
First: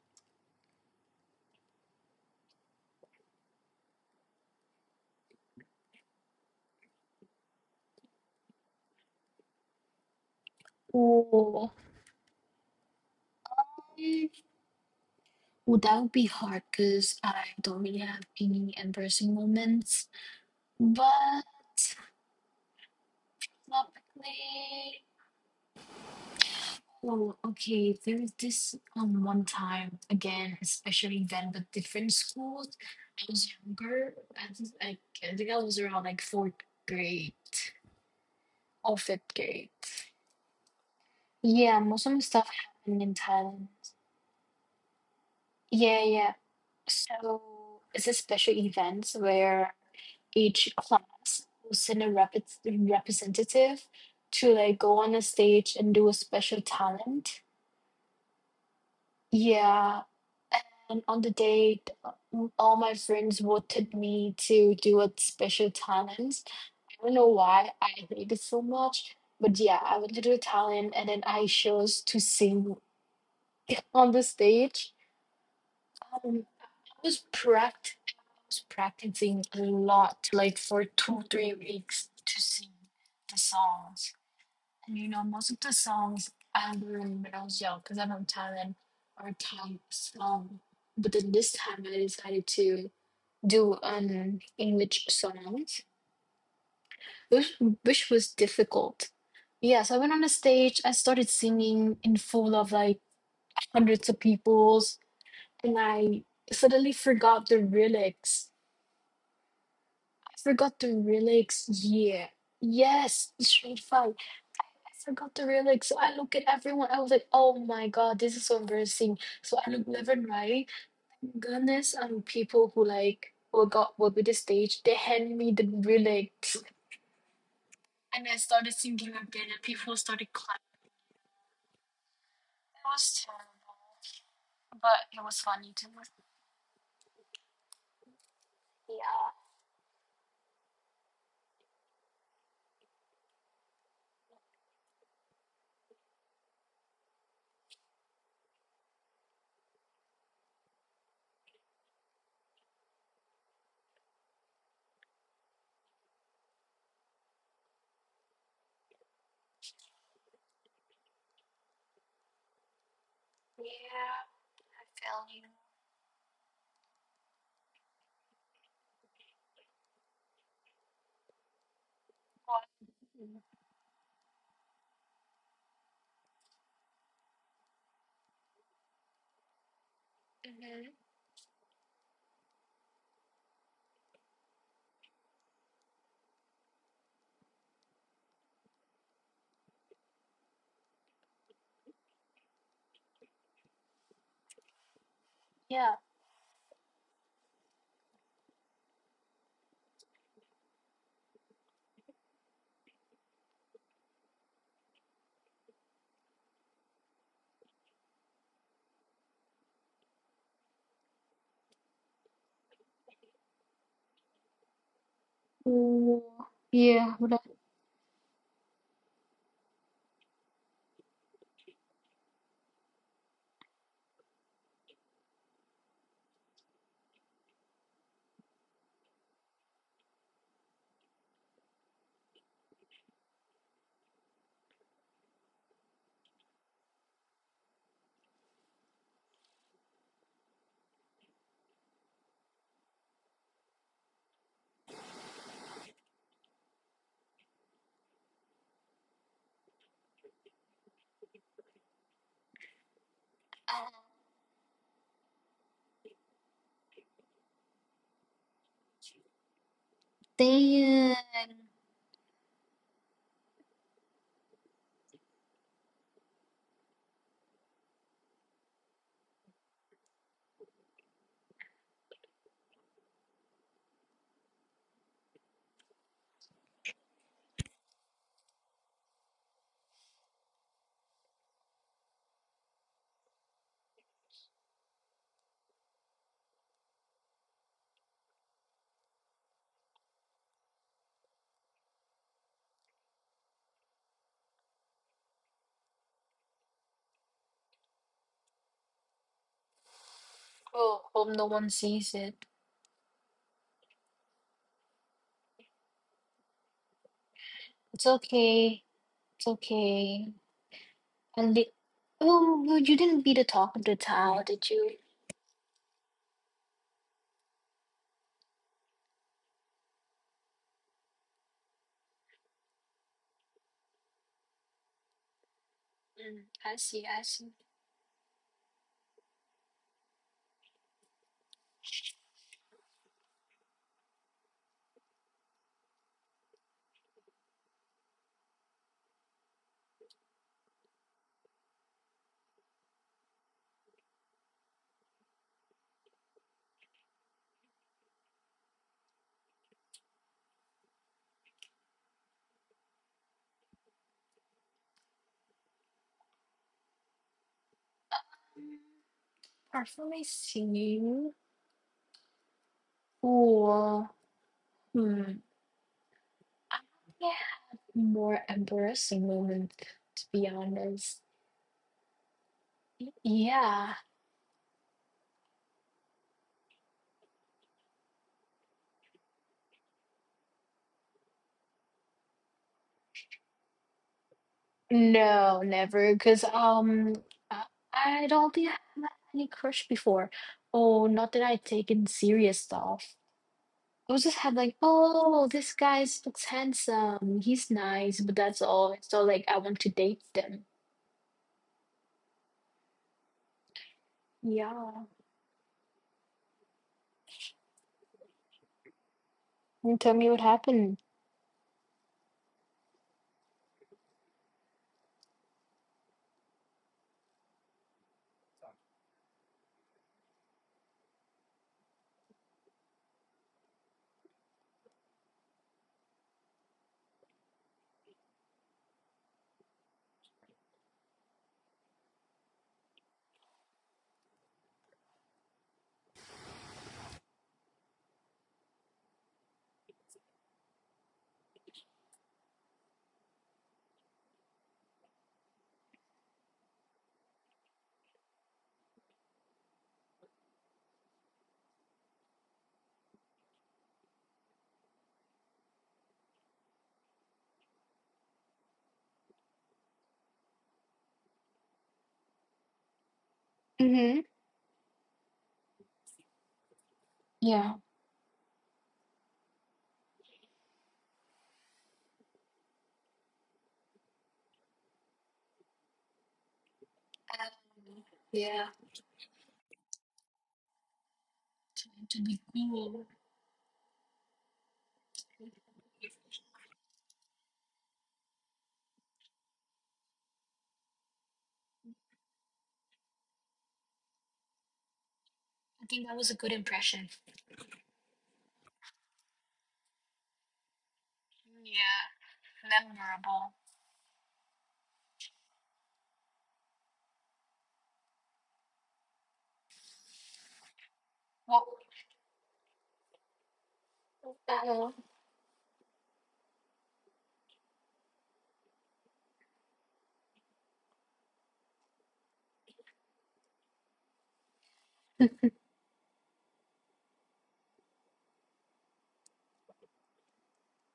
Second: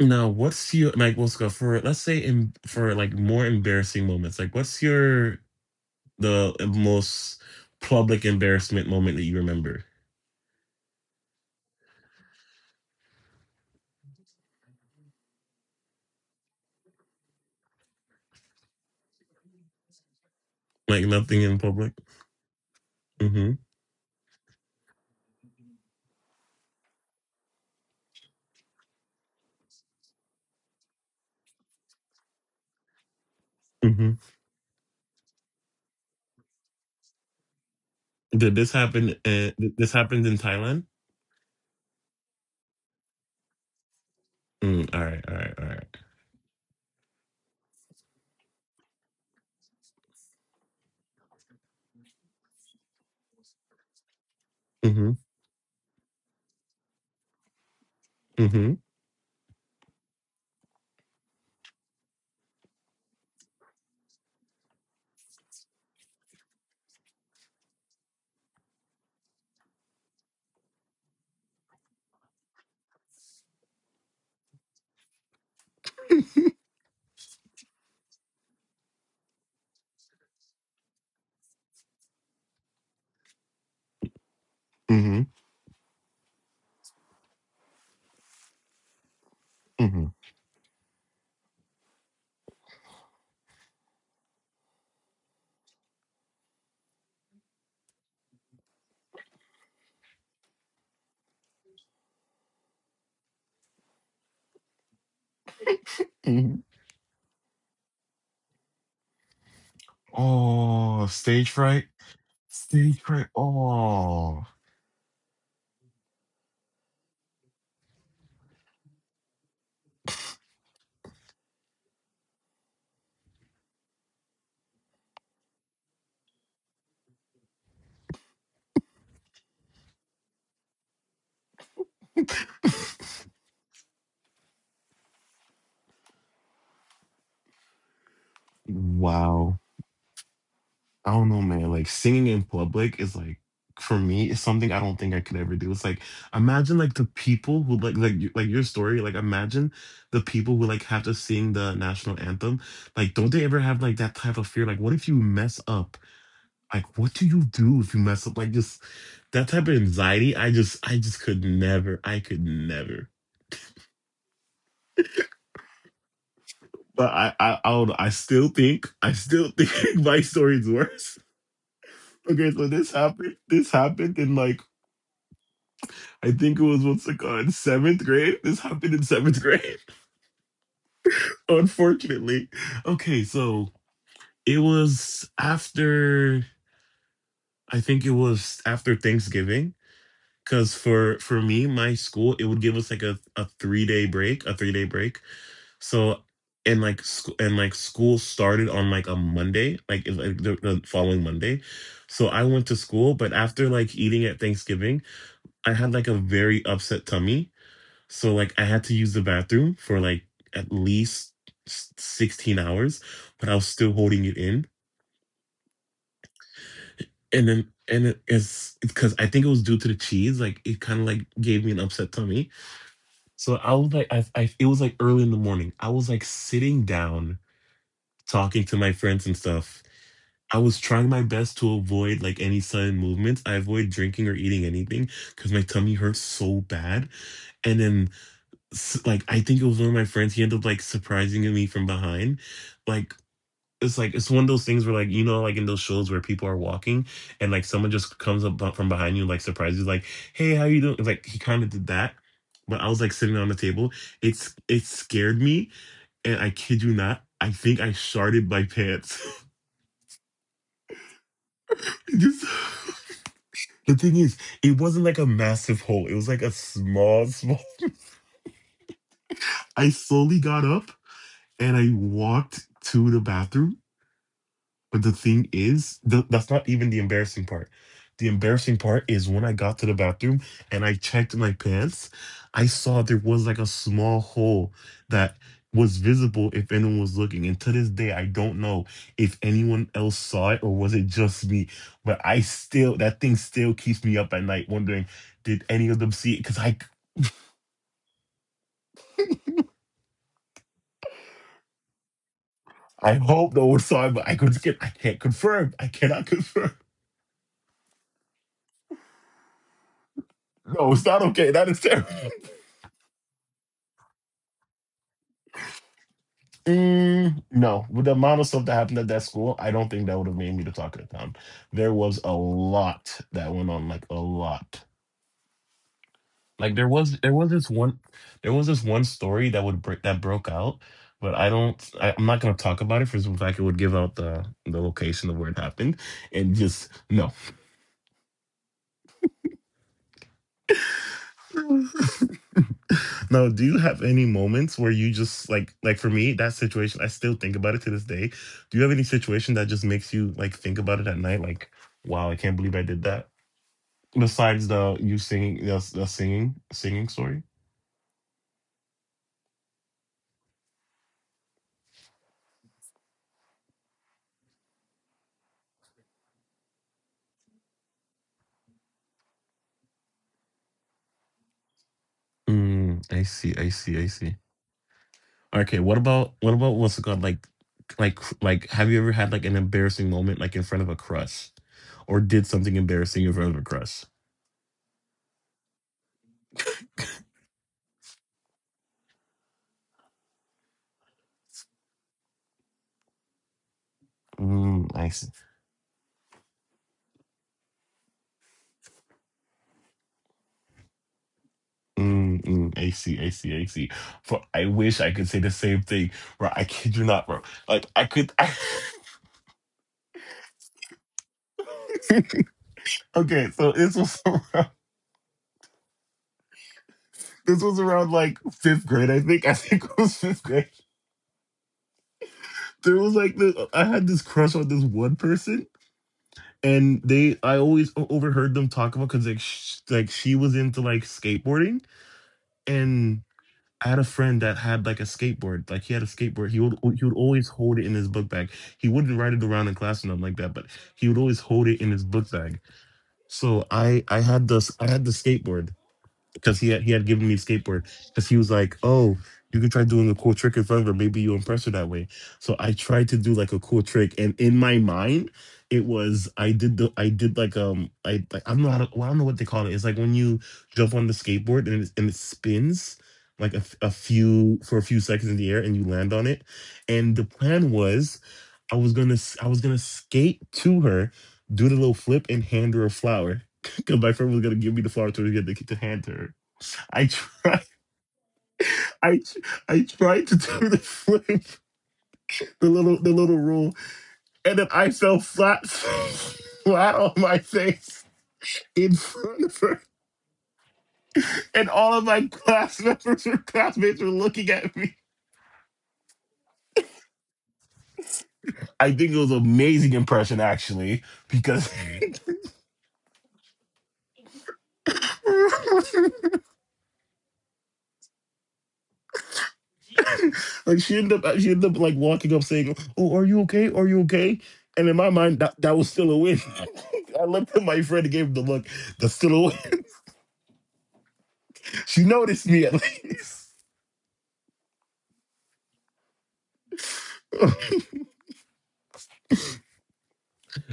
Speaker 2: Now, what's your like? Let's go for let's say in for like more embarrassing moments. Like, what's your the most public embarrassment moment that you remember?
Speaker 1: Oh. Mm, Well, that would be hard because I don't really have any embarrassing moments.
Speaker 2: Like nothing
Speaker 1: But
Speaker 2: in public. Hmm.
Speaker 1: topically, oh, okay. There was this one time again, a special event with different schools. I was
Speaker 2: Hmm.
Speaker 1: younger. I was like I think I was around like fourth grade
Speaker 2: Did this
Speaker 1: or
Speaker 2: happen?
Speaker 1: fifth grade.
Speaker 2: This happened in Thailand.
Speaker 1: Yeah, most of my stuff happened in Thailand.
Speaker 2: Mm, all right. All right. All right.
Speaker 1: Yeah, yeah. So it's a special events where each class will send a representative to like go
Speaker 2: Mm-hmm.
Speaker 1: on a stage and do a special talent.
Speaker 2: Mm-hmm.
Speaker 1: Yeah. And on the day, all my friends voted me to do a special talent. I don't know why I hate it so much, but yeah, I went to do a talent and then I chose to sing on the stage. Um, was pract- I was practicing a lot, like for 2, 3 weeks to sing the songs. And
Speaker 2: Mm-hmm.
Speaker 1: most of the songs I learned when I was young, because I'm from Thailand, are Thai
Speaker 2: Mm-hmm.
Speaker 1: songs. But then this time I decided to do an English songs, which, which was difficult. Yeah, so I went on the stage, I started singing in full of like hundreds of peoples, and I
Speaker 2: Hmm.
Speaker 1: suddenly forgot the lyrics.
Speaker 2: Oh, stage fright.
Speaker 1: Yeah. Yes,
Speaker 2: Secret.
Speaker 1: Street Fight.
Speaker 2: Oh,
Speaker 1: I forgot the lyrics. So I look at everyone. I was like, oh my god, this is so embarrassing. So I look left and right. Goodness, people who like who got were with the stage, they hand me the lyrics. And I started singing again and people started clapping. It was terrible. But it was funny too. Yeah.
Speaker 2: wow. I don't know, man. Like singing in public is like, for me, is something I don't think I could ever do. It's like imagine like the people who like your story. Like imagine the people who like have to sing the national anthem. Like don't they ever have like that type of fear? Like what if you mess up? Like what do you do if you mess up? Like just that type of anxiety. I just could never. I could never.
Speaker 1: Yeah. I feel you.
Speaker 2: But I don't know. I still think my story's worse. Okay, so
Speaker 1: What?
Speaker 2: this happened. This happened in like I think it was what's it called seventh grade. This happened in seventh grade.
Speaker 1: Mhm.
Speaker 2: Unfortunately, okay, so it was after I think it was after Thanksgiving because for me, my school it would give us like a 3-day break, a 3-day break.
Speaker 1: Yeah.
Speaker 2: So and like school started on like a Monday, like, the following Monday. So I went to school, but after like eating at Thanksgiving. I had like a very upset tummy. So like I had to use the bathroom for like at least 16 hours, but I was still holding it in.
Speaker 1: Mm, Yeah. But
Speaker 2: And it is because I think it was due to the cheese, like it kind of like gave me an upset tummy. So I was like I, it was like early in the morning. I was like sitting down talking to my friends and stuff. I was trying my best to avoid like any sudden movements. I avoid drinking or eating anything because my tummy hurts so bad. And then like I think it was one of my friends. He ended up like surprising me from behind. Like like it's one of those things where like you know like in those shows where people are walking and like someone just comes up from behind you like surprises you, like hey how you doing, like he kind of did that, but I was like sitting on the
Speaker 1: I-
Speaker 2: table. It scared me, and I kid you not, I think I sharted my pants.
Speaker 1: Damn!
Speaker 2: It just the thing is it wasn't like a massive hole, it was like a small small. I slowly got up and I walked to the bathroom. But the thing is, that's not even the embarrassing part. The embarrassing part is when I got to the bathroom and I checked my pants, I saw there was like a small hole that was visible if anyone was looking. And to this day, I don't know if anyone else saw it or was it just me. But I still, that thing still keeps me up at night wondering, did any of them see it? Because I,
Speaker 1: Oh, hope no one sees it.
Speaker 2: I hope no one saw it, but I could, I can't confirm. I cannot confirm.
Speaker 1: It's okay. It's okay.
Speaker 2: No, it's not
Speaker 1: And
Speaker 2: okay.
Speaker 1: the
Speaker 2: That is terrible.
Speaker 1: oh, well, you didn't be the talk of the town, did you?
Speaker 2: Mm, no, with the amount of stuff that happened at that school, I don't think that would have made me the talk of the town. There was a lot that went on, like a lot.
Speaker 1: Mm, I
Speaker 2: Like
Speaker 1: see. I
Speaker 2: there
Speaker 1: see.
Speaker 2: was this one there was this one story that would break that broke out, but I don't I, I'm not gonna talk about it for the fact it would give out the location of where it happened and just no. No, do you have any moments where you just like for me that situation I still think about it to this day. Do you have any situation that just makes you like think about it at night like wow, I can't believe I did that? Besides the you singing the singing story?
Speaker 1: Mm, Personally, see. Or hmm, I yeah, more embarrassing moment to be honest.
Speaker 2: Mm,
Speaker 1: Y-
Speaker 2: I see, I
Speaker 1: Yeah.
Speaker 2: see, I see. Okay, what about what's it called, like have you ever had like an embarrassing moment like in front of a crush or did something embarrassing in front of a crush?
Speaker 1: No, never. Cause I I don't think I had any crush before. Oh, not that I taken serious stuff. I was just had like,
Speaker 2: Mm, I see.
Speaker 1: oh, this guy looks handsome. He's nice, but that's all. So like, I want to date them.
Speaker 2: Mm, mm, AC, AC, AC. For I
Speaker 1: Yeah.
Speaker 2: wish I could say the same thing, bro. I kid you not, bro. Like I could.
Speaker 1: And tell me what happened.
Speaker 2: Okay, so this was around, this was around like fifth grade, I think. I think it was fifth grade. There was like this. I had this crush on this one person, and they. I always overheard them talk about because like like she was into like skateboarding, and. I had a friend that had like a skateboard. Like he had a skateboard. He would always hold it in his book bag. He wouldn't ride it around in class or nothing like that, but he would always hold it in his book bag. So I had the skateboard because he had given me a skateboard because he was like, "Oh, you can try doing a cool trick in front of her. Maybe you impress her that way." So I tried to do like a cool trick, and in my mind, it was I did like I like I don't know how to, well, I don't know what they call it. It's like when you jump on the skateboard and it spins like a, f- a
Speaker 1: Mm-hmm.
Speaker 2: few for a few seconds in the air and you land on it. And the plan
Speaker 1: Yeah.
Speaker 2: was I was gonna skate to her. Do the little flip and hand her a flower because my friend was gonna give me the flower to to hand to her. I
Speaker 1: Um,
Speaker 2: tried,
Speaker 1: yeah.
Speaker 2: I I tried to do the flip,
Speaker 1: Trying to be
Speaker 2: the
Speaker 1: cool.
Speaker 2: little the little rule, and then I fell flat, flat on my face in front of her, and all of my class members or classmates were looking at me.
Speaker 1: I think that was a good impression.
Speaker 2: I think it was an amazing impression actually, because
Speaker 1: Yeah, memorable.
Speaker 2: like she ended up
Speaker 1: What?
Speaker 2: she ended up like walking up saying, "Oh, are you okay? Are you okay?"
Speaker 1: Uh,
Speaker 2: And in my mind, that was still a win. I looked at my friend and gave him the look. That's still a win. She noticed me at least.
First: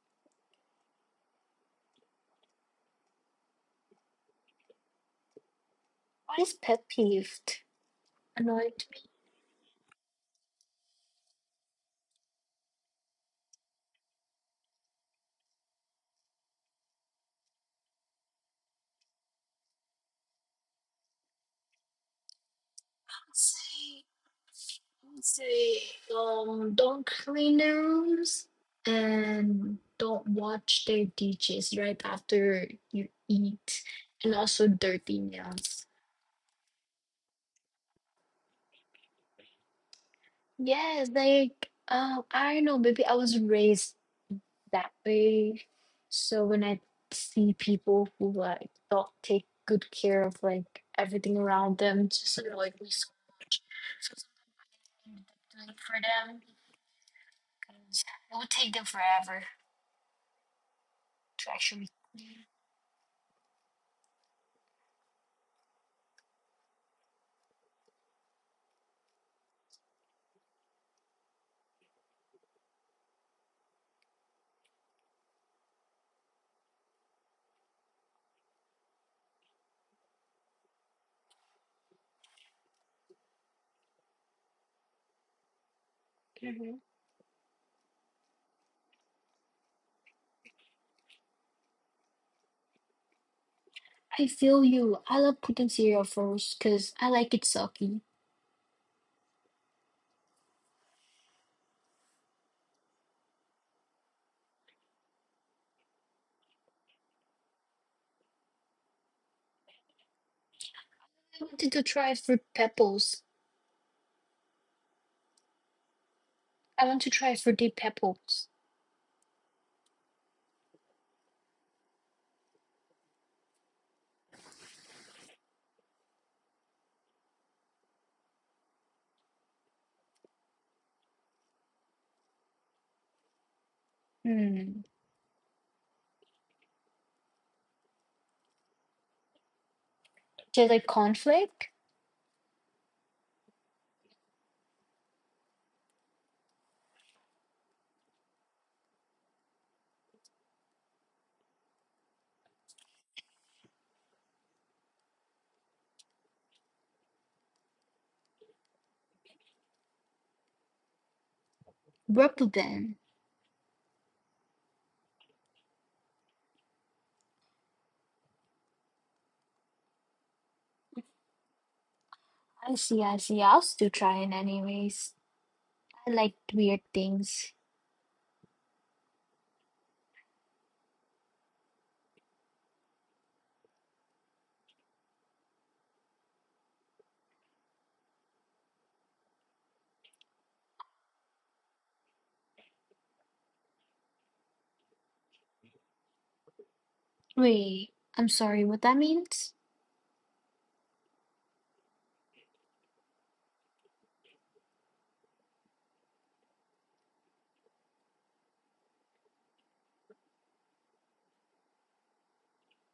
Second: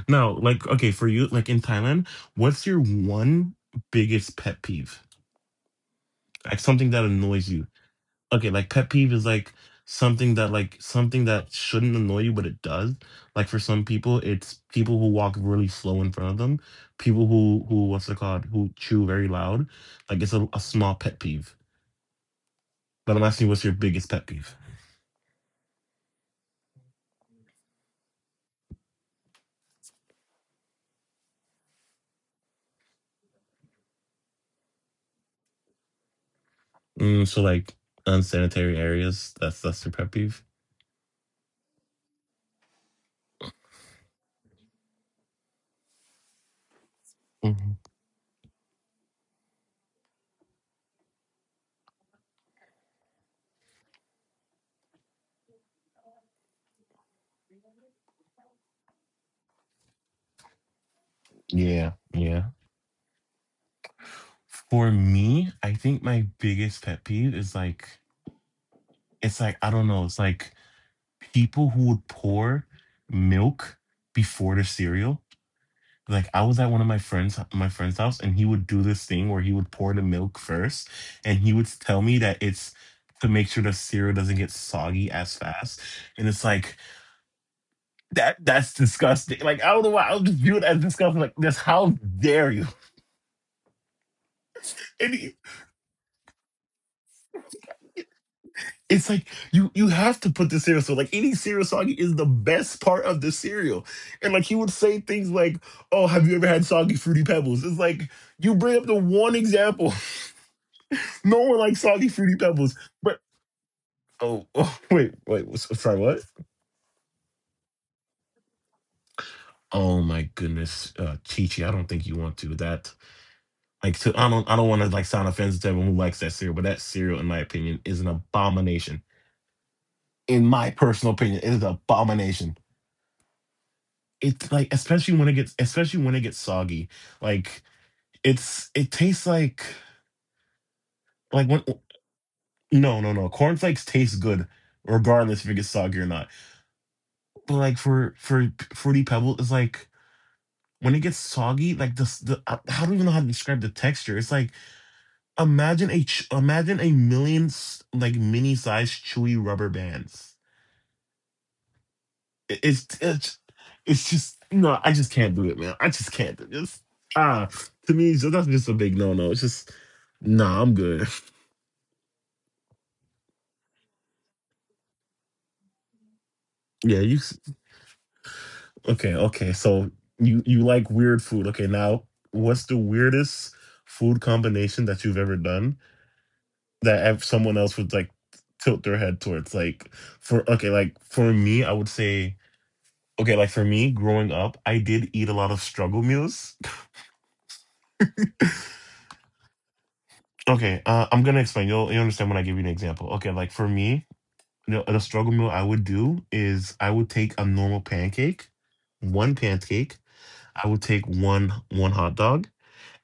Speaker 2: No, like okay, for you, like in Thailand, what's your one biggest pet peeve?
Speaker 1: What is
Speaker 2: Like something
Speaker 1: pet
Speaker 2: that annoys
Speaker 1: peeved?
Speaker 2: you. Okay, like
Speaker 1: Annoyed
Speaker 2: pet
Speaker 1: me.
Speaker 2: peeve is like something that shouldn't annoy you, but it does. Like for some people, it's people who walk really slow in front of them, people who what's it called, who chew very loud. Like it's a small pet peeve. But I'm
Speaker 1: I'd
Speaker 2: asking, what's your biggest
Speaker 1: Say.
Speaker 2: pet peeve?
Speaker 1: say um don't clean their rooms, and don't watch their dishes right after you eat, and also dirty nails.
Speaker 2: Mm, so like unsanitary areas. That's your pet peeve.
Speaker 1: Yes, like I don't know, maybe I was raised that way. So when I see
Speaker 2: Mhm.
Speaker 1: people who like don't take good care of like everything around them, just annoyed me so much. So sometimes I ended up doing it for them because it would take them forever to
Speaker 2: Yeah,
Speaker 1: actually
Speaker 2: yeah.
Speaker 1: clean.
Speaker 2: For me, I think my biggest pet peeve is like, it's like, I don't know, it's like people who would pour milk before the cereal. Like I was at one of my friend's house and he would do this thing where he would pour the milk first and he would tell me that it's to make sure the cereal doesn't get soggy as fast. And it's like
Speaker 1: Mhm.
Speaker 2: that's disgusting. Like I don't know why I'll just view it as disgusting. Like this how dare you?
Speaker 1: I feel you.
Speaker 2: And
Speaker 1: I love cooking cereal first because I like it soggy.
Speaker 2: it's like you have to put the cereal. So like eating cereal soggy is the best part of the cereal. And like he would say things like, "Oh, have you ever had soggy fruity pebbles?" It's like you bring up the one example. No
Speaker 1: I
Speaker 2: one likes
Speaker 1: wanted to
Speaker 2: soggy
Speaker 1: try
Speaker 2: fruity
Speaker 1: fruit
Speaker 2: pebbles. But
Speaker 1: pebbles.
Speaker 2: oh, wait, wait, sorry, what?
Speaker 1: I want to try fruity pebbles.
Speaker 2: Oh my goodness, Chichi, I don't think you want to that. Like, to, I don't want to like sound offensive to everyone who likes that cereal, but that cereal, in my opinion, is an abomination. In my personal opinion, it is an abomination. It's like
Speaker 1: Hmm.
Speaker 2: especially when it gets soggy, like it tastes like.
Speaker 1: Do you like
Speaker 2: Like when
Speaker 1: cornflake?
Speaker 2: no no no, cornflakes taste good regardless if it gets soggy or not. But like for fruity pebble, it's like when it gets soggy, like the, s- the I don't even know how to describe the texture. It's like imagine imagine a million like mini sized chewy rubber bands.
Speaker 1: Rubber
Speaker 2: It- It's
Speaker 1: band.
Speaker 2: it's it's just no. I just can't do it, man. I just can't do this. Ah, to me, it's just, that's just a big no no. It's just nah. I'm good.
Speaker 1: I see, I see. I'll still try it anyways. I like weird
Speaker 2: Yeah,
Speaker 1: things.
Speaker 2: okay? Okay, so you like weird food? Okay, now what's the weirdest food combination that you've ever done that someone else would like tilt their head towards? Like for okay, like for me, I would say okay, like for me, growing up, I did eat a lot of struggle meals.
Speaker 1: Wait, I'm sorry, what that means?
Speaker 2: Okay, I'm gonna explain. You will understand when I give you an example. Okay, like for me, the struggle meal I would do is I would take a normal pancake, one pancake, I would take one hot dog,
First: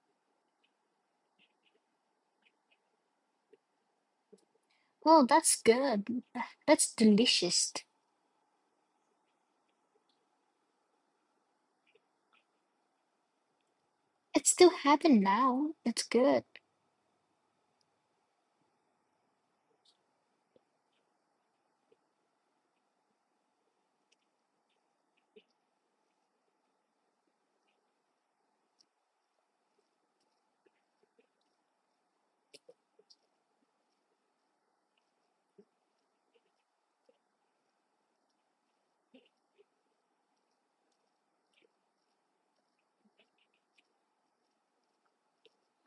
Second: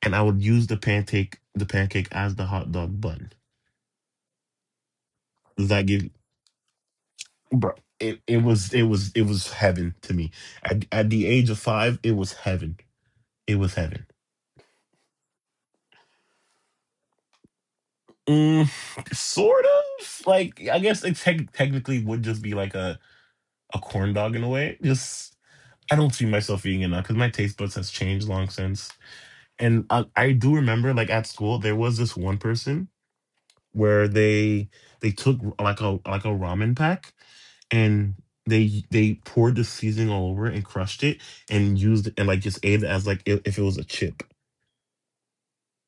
Speaker 2: and I would use the pancake as the hot dog bun.
Speaker 1: Well, that's
Speaker 2: Does that give,
Speaker 1: good. That's delicious.
Speaker 2: bro? It was heaven to me. At the age of five, it was heaven. It was heaven.
Speaker 1: It's still happened now. It's good.
Speaker 2: Mm, sort of like I guess it technically would just be like a corn dog in a way. Just I don't see myself eating it now because my taste buds has changed long since. And I do remember like at school there was this one person where they took like a ramen pack and they poured the seasoning all over it and crushed it and used it and like just ate it as like if it was a chip.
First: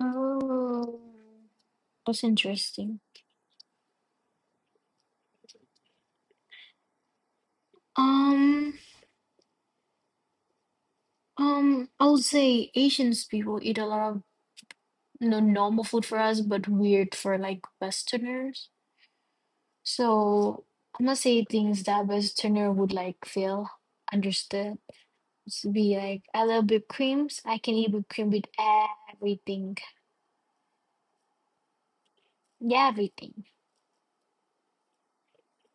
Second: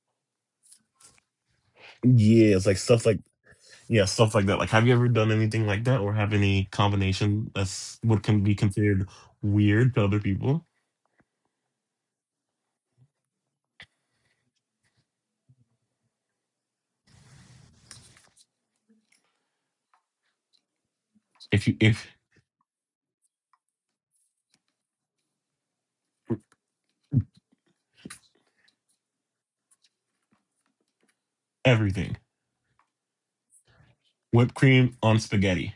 Speaker 1: Oh, that's
Speaker 2: Yeah, it's like
Speaker 1: interesting.
Speaker 2: stuff like, yeah, stuff like that. Like, have you ever done anything like that or have any combination that's what can be
Speaker 1: Um,
Speaker 2: considered weird to other people?
Speaker 1: I would say Asians people eat a lot of normal food for us, but weird for like Westerners. So I'm not saying
Speaker 2: If you
Speaker 1: things
Speaker 2: if
Speaker 1: that Westerner would like feel understood. It's be like I love whipped creams. I can eat whipped cream with everything.
Speaker 2: everything,
Speaker 1: Yeah, everything.
Speaker 2: whipped cream on spaghetti.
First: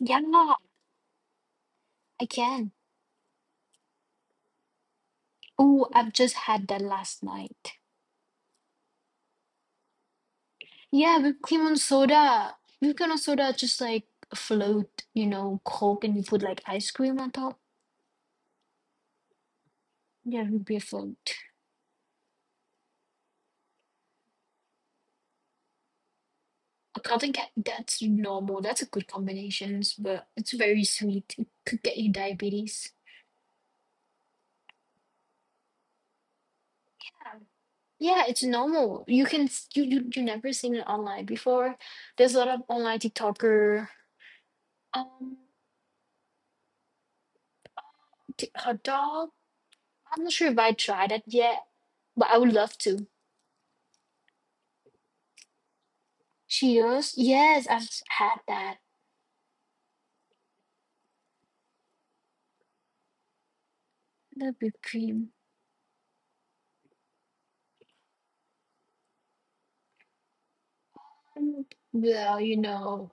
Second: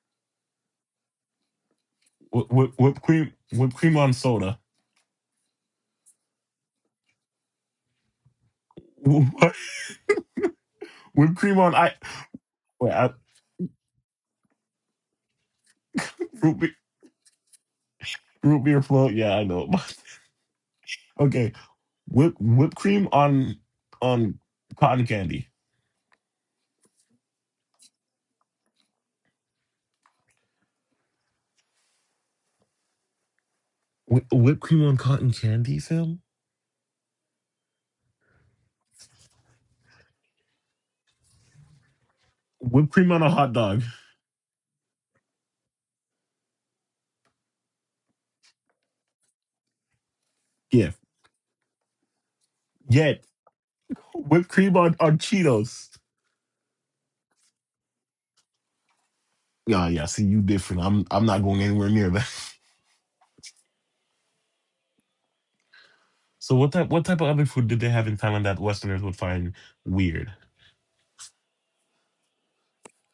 Speaker 1: Yeah, I
Speaker 2: Wh-
Speaker 1: can.
Speaker 2: wh- whipped cream whipped cream on soda.
Speaker 1: Oh, I've just had that last night. Yeah,
Speaker 2: Whipped
Speaker 1: whipped
Speaker 2: cream
Speaker 1: cream
Speaker 2: on
Speaker 1: on
Speaker 2: ice.
Speaker 1: soda.
Speaker 2: Wait,
Speaker 1: Whipped cream
Speaker 2: I,
Speaker 1: on soda, just like float, Coke, and you put
Speaker 2: root
Speaker 1: like
Speaker 2: beer,
Speaker 1: ice cream on top.
Speaker 2: root beer float. Yeah, I know.
Speaker 1: Yeah, beautiful. Would be a food.
Speaker 2: Okay, whipped cream on cotton candy.
Speaker 1: Cat that's normal. That's a good combinations, but it's very sweet. It could get you diabetes.
Speaker 2: Whipped cream on cotton candy, Sam.
Speaker 1: Yeah, it's normal. You can s- you never seen it online before. There's a lot of
Speaker 2: Whipped
Speaker 1: online
Speaker 2: cream on a hot dog.
Speaker 1: TikToker. Um, Her dog. I'm not sure if I
Speaker 2: Yeah,
Speaker 1: tried it yet, but I would love to.
Speaker 2: yeah. Whipped cream on Cheetos.
Speaker 1: Cheers. Yes, had that.
Speaker 2: Yeah, yeah. See, you different. I'm not going anywhere near that.
Speaker 1: The whipped cream.
Speaker 2: So what type of other food did they have in Thailand that Westerners would find weird?
Speaker 1: Mm, well,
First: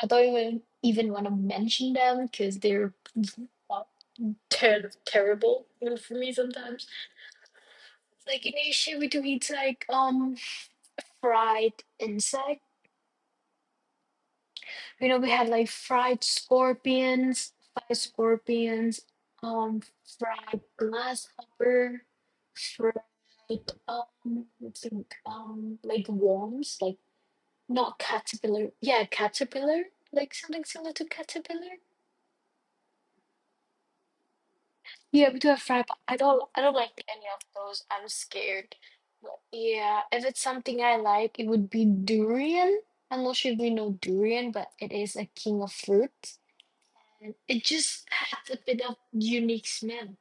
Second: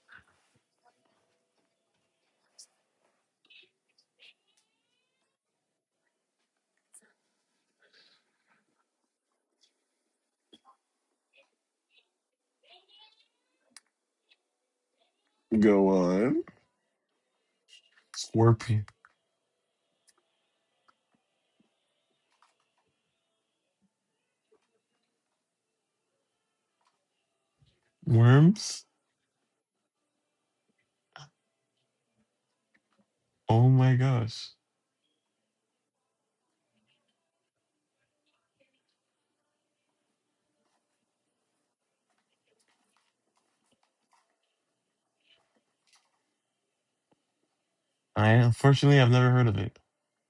Speaker 1: I don't even want to mention them because they're terrible for me sometimes. Like in Asia, we do eat like fried insect. You know, we had like
Speaker 2: Go
Speaker 1: fried
Speaker 2: on.
Speaker 1: scorpions, fried
Speaker 2: Scorpion
Speaker 1: scorpions, um, fried grasshopper, fried I think like worms, like not caterpillar.
Speaker 2: worms.
Speaker 1: Yeah, caterpillar, like something similar to caterpillar.
Speaker 2: Oh my gosh.
Speaker 1: Yeah, we do have fry. But I don't. I don't like any of those. I'm scared. But yeah, if it's something I like, it would be durian. I'm not sure if you know durian, but it is a king of fruits. And it just
Speaker 2: I
Speaker 1: has a bit
Speaker 2: unfortunately
Speaker 1: of
Speaker 2: I've never heard of
Speaker 1: unique
Speaker 2: it.
Speaker 1: smell.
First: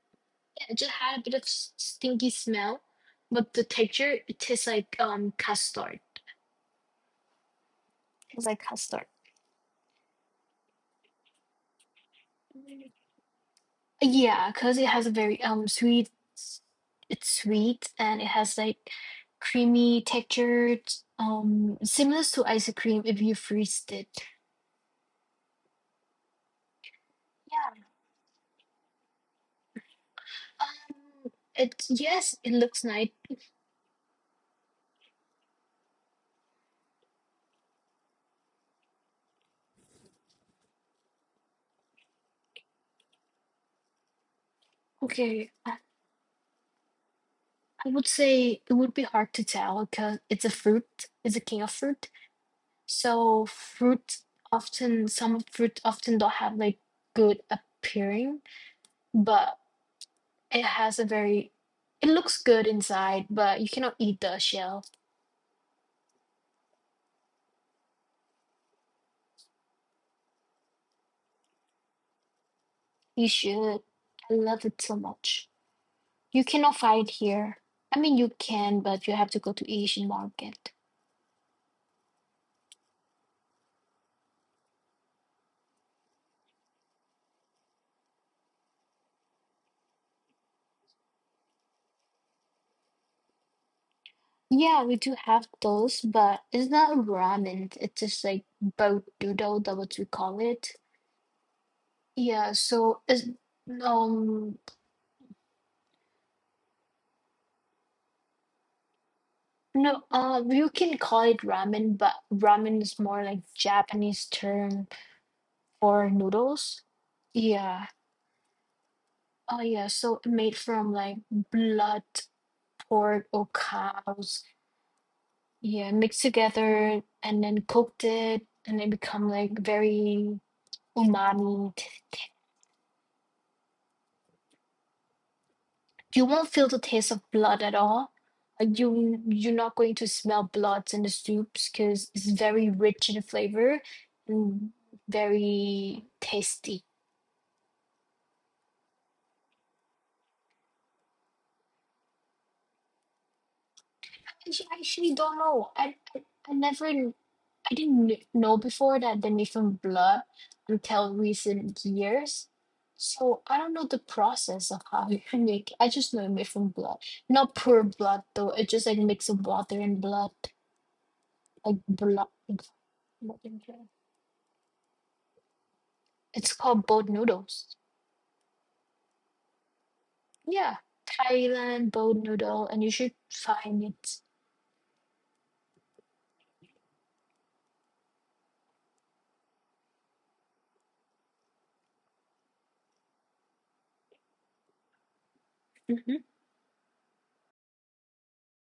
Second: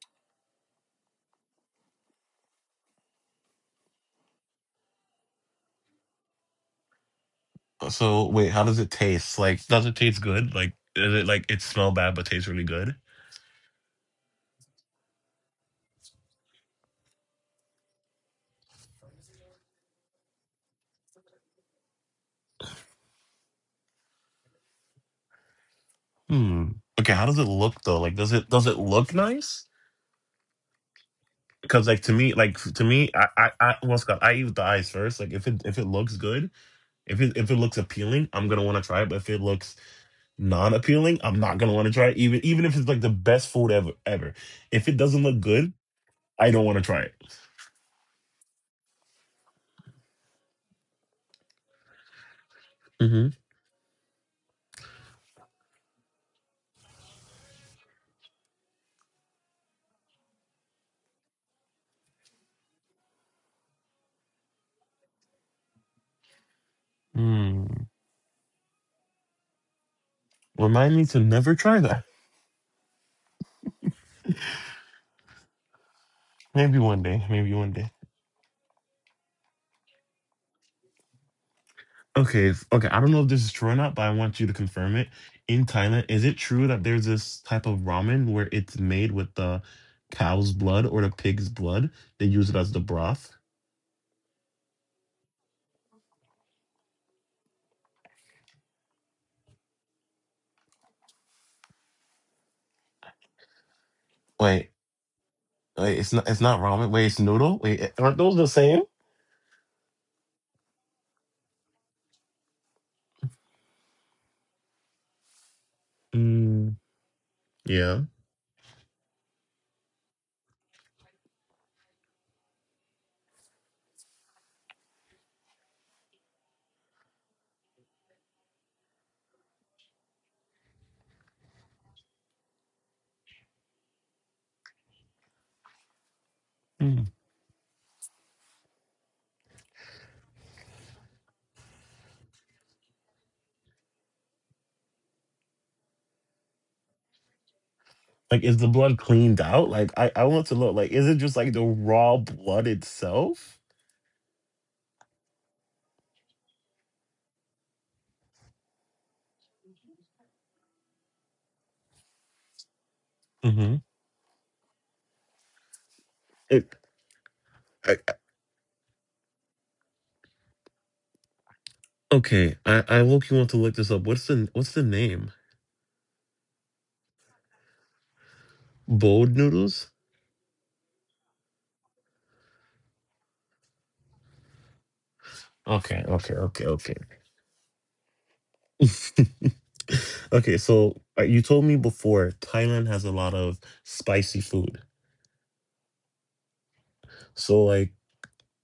Speaker 1: Yeah, it just had a bit of stinky smell, but the texture it tastes like custard.
Speaker 2: So
Speaker 1: It's
Speaker 2: wait,
Speaker 1: like
Speaker 2: how does it
Speaker 1: custard.
Speaker 2: taste? Like, does it taste good? Like, is it like it smell bad but tastes really good?
Speaker 1: Yeah, because it has a very sweet. s- It's sweet and it has like creamy texture, similar to ice cream if you freeze it.
Speaker 2: Hmm. Okay, how does it look
Speaker 1: Yeah.
Speaker 2: though? Like, does it look nice?
Speaker 1: It
Speaker 2: Because like to me,
Speaker 1: Yes, it
Speaker 2: like
Speaker 1: looks
Speaker 2: to
Speaker 1: nice.
Speaker 2: me, I what's called I eat with the eyes first. Like if it looks good, if it looks appealing, I'm gonna want to try it. But if it looks non appealing, I'm not gonna want to try it. Even if it's like the best food ever ever, if it doesn't look
Speaker 1: Okay,
Speaker 2: good,
Speaker 1: I,
Speaker 2: I don't want to try it.
Speaker 1: I would say it would be hard to tell because it's a fruit. It's a king of fruit.
Speaker 2: Mm-hmm.
Speaker 1: So fruit often some fruit often don't have like good appearing, but it has it looks good inside, but you cannot eat the shell.
Speaker 2: Hmm. Remind me to never try that.
Speaker 1: You should. I love it so much. You cannot
Speaker 2: Maybe one
Speaker 1: find
Speaker 2: day. Maybe
Speaker 1: here.
Speaker 2: one day.
Speaker 1: I mean, you can, but you have to go to Asian market.
Speaker 2: Okay, it's- okay. I don't know if this is true or not, but I want you to confirm it. In Thailand, is it true that there's this type of ramen where it's made with the cow's blood or the pig's blood? They use it as the broth.
Speaker 1: Yeah, we do have those, but it's not ramen. It's just like boat noodle, that's what we call it. Yeah, so it's um
Speaker 2: Wait, wait. It's not. It's not ramen. Wait, it's noodle. Wait, aren't those the same?
Speaker 1: no, you can call it ramen, but ramen is more like Japanese term for noodles.
Speaker 2: Mm,
Speaker 1: Yeah.
Speaker 2: yeah.
Speaker 1: Oh yeah, so made from like blood, pork or cows. Yeah, mixed together and then cooked it and they become like very umami. T- You won't feel the taste
Speaker 2: Mm.
Speaker 1: of blood at all. Like you're not going to smell blood in the soups because it's very rich in flavor and very tasty.
Speaker 2: Like, is the blood cleaned out? Like, I want to look. Like, is it just like the raw blood itself?
Speaker 1: I actually don't know. I never I didn't know before that they made from blood until recent years. So I don't know
Speaker 2: Mm-hmm.
Speaker 1: the process of how you make it. I just know it made from
Speaker 2: It,
Speaker 1: blood, not pure
Speaker 2: I,
Speaker 1: blood
Speaker 2: I-
Speaker 1: though. It just like mix of water and blood, like blood.
Speaker 2: okay, I
Speaker 1: Blood
Speaker 2: look. You want
Speaker 1: and
Speaker 2: to look
Speaker 1: blood.
Speaker 2: this up? What's the name?
Speaker 1: It's called boat noodles.
Speaker 2: Bold noodles.
Speaker 1: Yeah, Thailand boat noodle, and you should find it.
Speaker 2: Okay, okay, okay, okay. Okay, so you told me before Thailand has a lot of spicy food.
Speaker 1: Hmm.
Speaker 2: So, like,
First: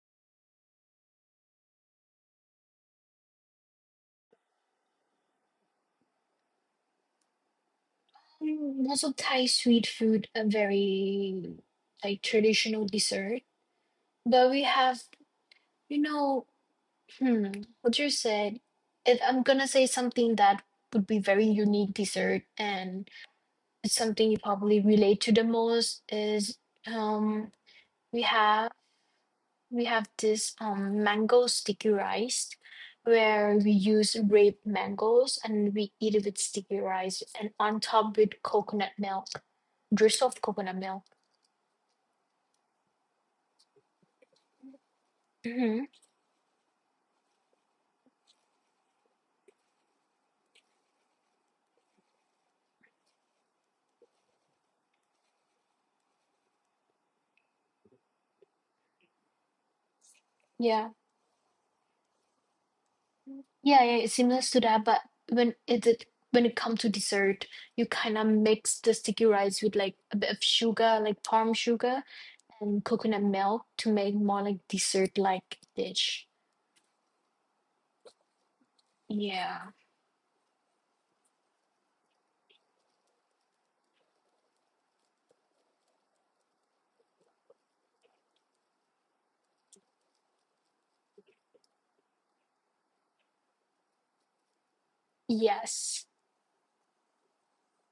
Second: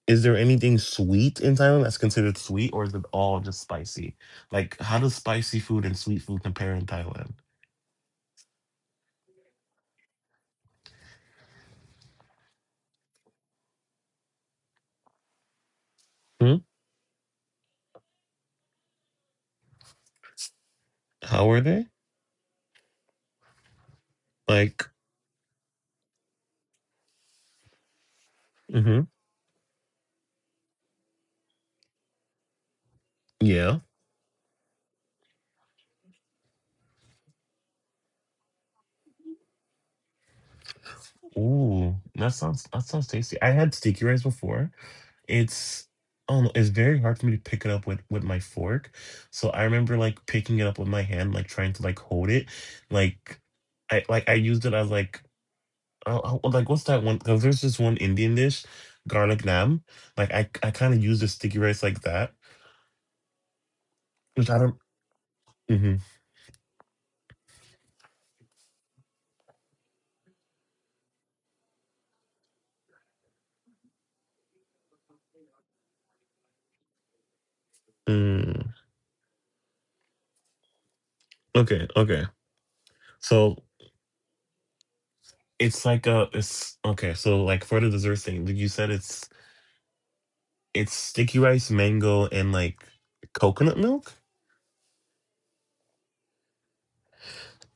Speaker 2: is there anything sweet in Thailand that's considered sweet, or is it all just spicy? Like, how does spicy food and sweet food compare in Thailand?
Speaker 1: Mm, also, Thai sweet food, a very like traditional dessert. But we have, you know.
Speaker 2: Hmm?
Speaker 1: Hmm. What you said, if I'm gonna say something that would be very
Speaker 2: How are
Speaker 1: unique
Speaker 2: they?
Speaker 1: dessert and it's something you probably
Speaker 2: Like,
Speaker 1: relate to the most is um we have
Speaker 2: mm-hmm.
Speaker 1: we have this mango sticky rice where we
Speaker 2: Yeah.
Speaker 1: use ripe mangoes and we eat it with sticky rice and on top with coconut milk, drizzle of coconut milk.
Speaker 2: Ooh, that sounds tasty. I had sticky rice before,
Speaker 1: Hmm.
Speaker 2: it's oh, it's very hard for me to pick it up with my fork. So I remember like picking it up with my hand, like trying to like hold it, like like I used it as like what's that one, because there's this one Indian dish, garlic naan, like I
Speaker 1: Yeah.
Speaker 2: kind of use the sticky rice like that,
Speaker 1: Yeah, yeah, it's similar to
Speaker 2: which I
Speaker 1: that,
Speaker 2: don't.
Speaker 1: but when it it
Speaker 2: Hmm.
Speaker 1: when it comes to dessert, you kind of mix the sticky rice with like a bit of sugar, like palm sugar and coconut milk to make more like dessert-like dish.
Speaker 2: Mm.
Speaker 1: Yeah.
Speaker 2: Okay, okay, so it's like a, it's okay, so like for the dessert thing, like, you said it's sticky rice, mango, and like coconut milk.
Speaker 1: Yes.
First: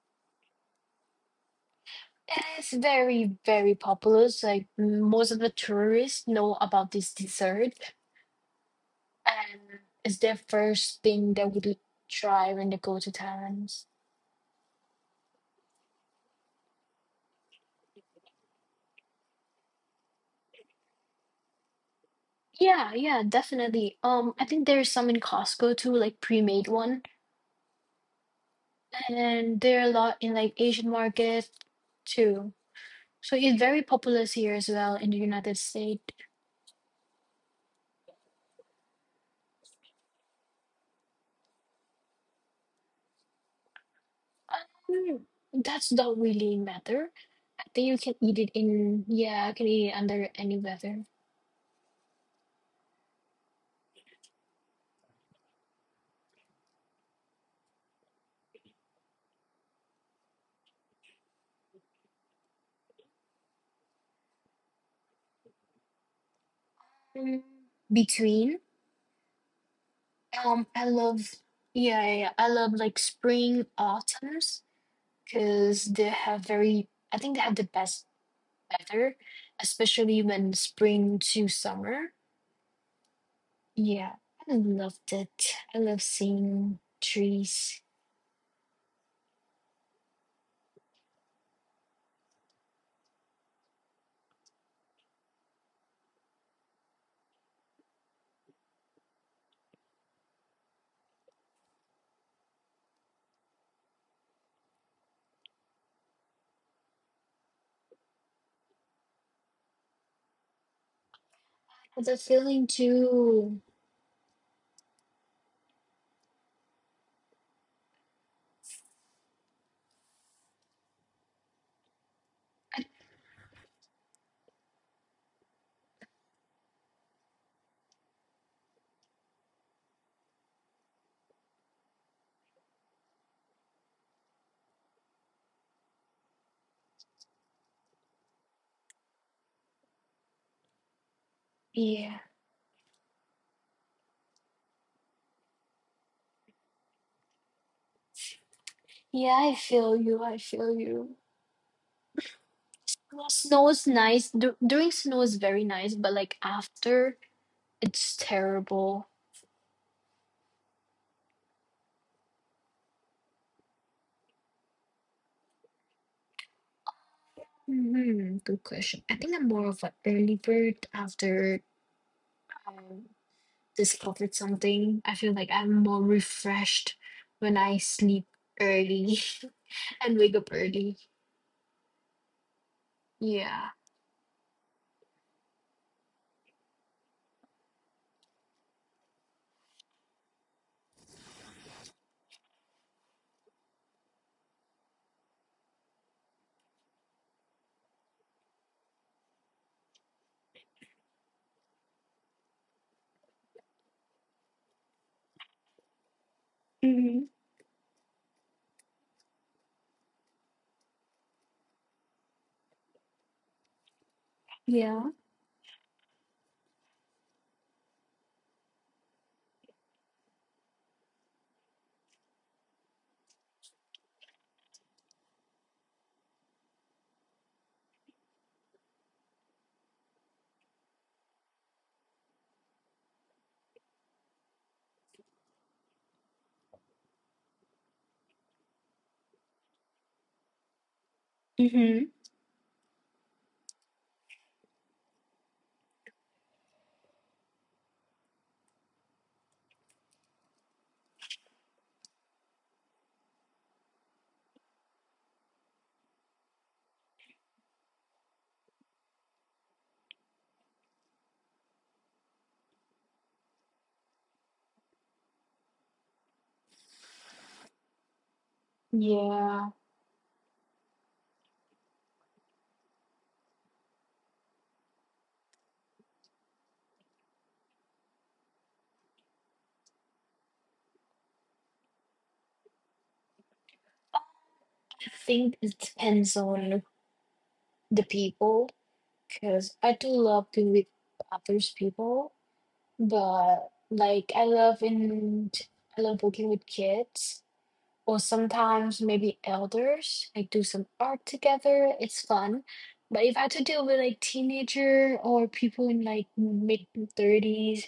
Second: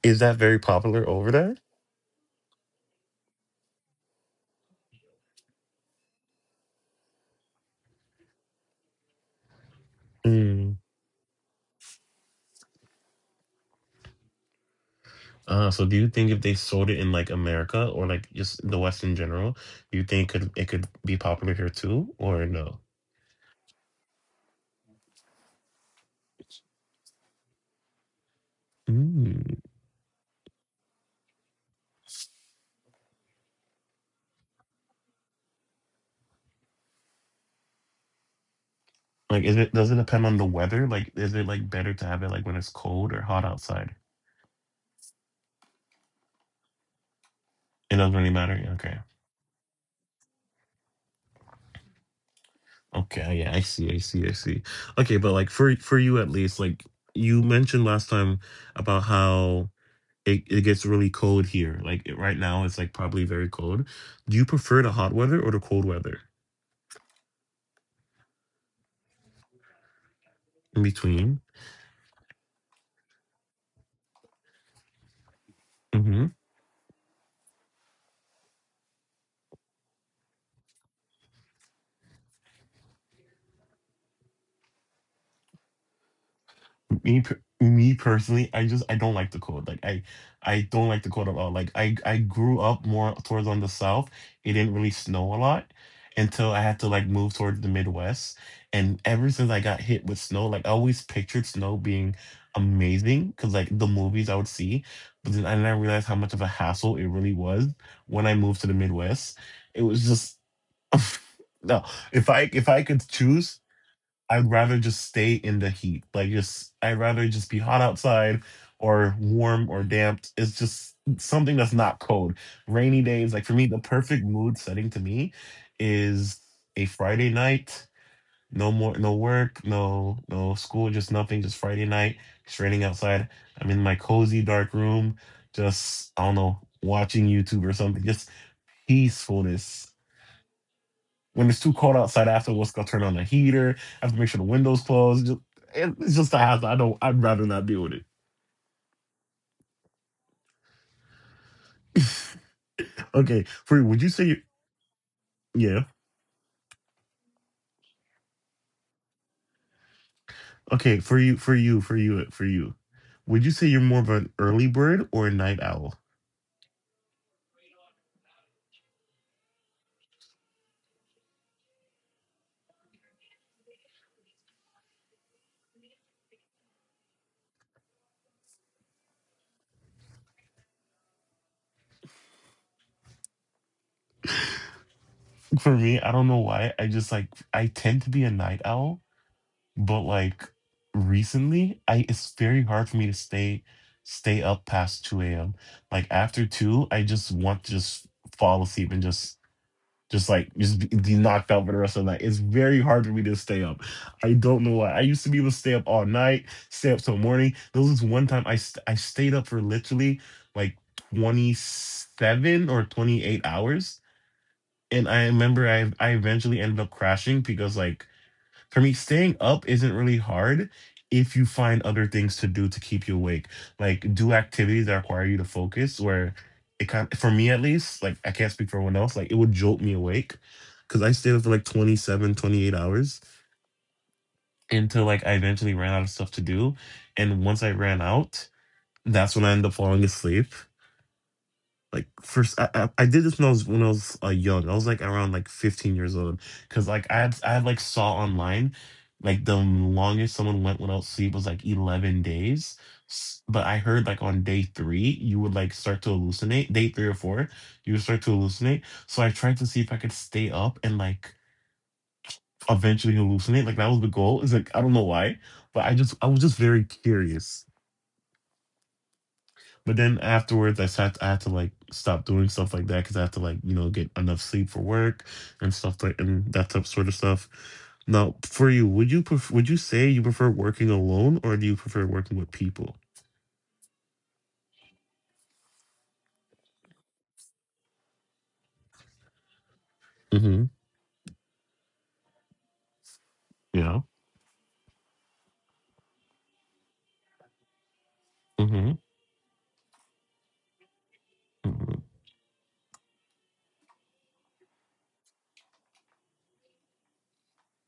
Speaker 2: Is that very popular over there?
Speaker 1: And it's very, very popular. So like most of the tourists know about this dessert and it's their
Speaker 2: Mm.
Speaker 1: first thing they would try when they go to Thailand.
Speaker 2: So do you think if they sold it in like America or like just the West in general, do you think could be popular here too or no?
Speaker 1: Yeah, yeah, definitely. I think there's some in Costco too, like pre-made one.
Speaker 2: Mm.
Speaker 1: And there are a lot in like Asian market too. So it's very populous here as well in the United States.
Speaker 2: Like, is it, does it depend on the weather? Like, is it like better to have it like when it's cold or hot outside?
Speaker 1: Um, that's not really matter. I think
Speaker 2: It
Speaker 1: you can
Speaker 2: doesn't really
Speaker 1: eat it
Speaker 2: matter. Yeah, okay.
Speaker 1: in Yeah, I can eat it under any weather.
Speaker 2: Okay. Yeah, I see. I see. I see. Okay, but like for you at least, like you mentioned last time about how it gets really cold here. Like, it, right now, it's like probably very cold. Do you prefer the hot weather or the cold weather
Speaker 1: Mm, Between
Speaker 2: in
Speaker 1: I love
Speaker 2: between?
Speaker 1: yeah, yeah, yeah, I love like spring autumns because they
Speaker 2: Hmm.
Speaker 1: have very I think they have the best weather, especially when spring to summer. Yeah, I loved it. I love seeing
Speaker 2: Me, per-
Speaker 1: trees.
Speaker 2: me personally, I don't like the cold. Like I don't like the cold at all. Like I grew up more towards on the south. It didn't really snow a lot until I had to like move towards the Midwest. And ever since I got hit with snow, like I always pictured snow being amazing because like the movies I would see, but then I didn't realize how much of a hassle it really was when I moved to the Midwest. It was just no.
Speaker 1: The
Speaker 2: If I
Speaker 1: feeling
Speaker 2: if I could
Speaker 1: too.
Speaker 2: choose, I'd rather just stay in the heat. Like just I'd rather just be hot outside, or warm or damp. It's just something that's not cold. Rainy days, like for me, the perfect mood setting to me is a Friday night. No more, no work, no no school, just nothing, just Friday night. It's raining outside. I'm in my cozy dark room, just I don't know, watching YouTube or something. Just peacefulness. When it's too cold
Speaker 1: Yeah,
Speaker 2: outside afterwards, I'll turn on the heater. I have to make sure the windows closed. Just, it's just a hassle. I don't. I'd rather not deal with it.
Speaker 1: yeah, I feel you. I feel you. Well,
Speaker 2: Okay,
Speaker 1: snow
Speaker 2: for you,
Speaker 1: is
Speaker 2: would you
Speaker 1: nice.
Speaker 2: say?
Speaker 1: During snow is very
Speaker 2: Yeah.
Speaker 1: nice, but like after, it's terrible.
Speaker 2: Okay, for you. Would you say you're more of an early bird or a night owl?
Speaker 1: Hmm. Good question. I think I'm more of an early bird. After I discovered something, I feel like I'm more refreshed when I sleep early and wake up early. Yeah.
Speaker 2: For me, I don't know why. I just, like, I tend to be a night owl, but like recently, I it's very hard for me to stay up past 2 a.m. Like after two, I just want to just fall asleep, and just like just be knocked out for the rest of the night. It's very hard for me to stay up. I don't know why. I used to be able to stay up all night, stay up till
Speaker 1: Hmm.
Speaker 2: morning. There was one time I stayed up for literally like 27 or 28 hours,
Speaker 1: Yeah.
Speaker 2: and I remember I eventually ended up crashing, because like for me, staying up isn't really hard if you find other things to do to keep you awake. Like do activities that require you to focus where it kind, for me at least, like I can't speak for everyone else, like it would jolt me awake cuz I stayed up for like 27, 28 hours until like I eventually ran out of stuff to do, and once I ran out, that's when I ended up falling asleep.
Speaker 1: Mm-hmm.
Speaker 2: Like first, I did this when I was when I was young. I was like around like 15 years old, because like I had like saw online, like the longest someone went without sleep was like 11 days. But I heard like on day three you would like start to hallucinate. Day three or four, you would start to hallucinate. So I tried to see if I could stay up and like eventually hallucinate. Like that was the goal. Is like I don't know why, but I was just very curious.
Speaker 1: Yeah, I
Speaker 2: But then afterwards, I sat. I had to like stop doing stuff like that because I had to like get enough sleep for work and stuff like and that type sort of stuff. Now, for you, would you say you prefer working alone or do you prefer working with people?
Speaker 1: think it depends on the people because I do love
Speaker 2: Mm-hmm.
Speaker 1: being with others people, but
Speaker 2: Yeah.
Speaker 1: I love working with kids. Or
Speaker 2: Mm-hmm.
Speaker 1: sometimes maybe elders, like do some art together.
Speaker 2: Hmm.
Speaker 1: It's fun. But if I had to deal with like teenager or people in like mid thirties,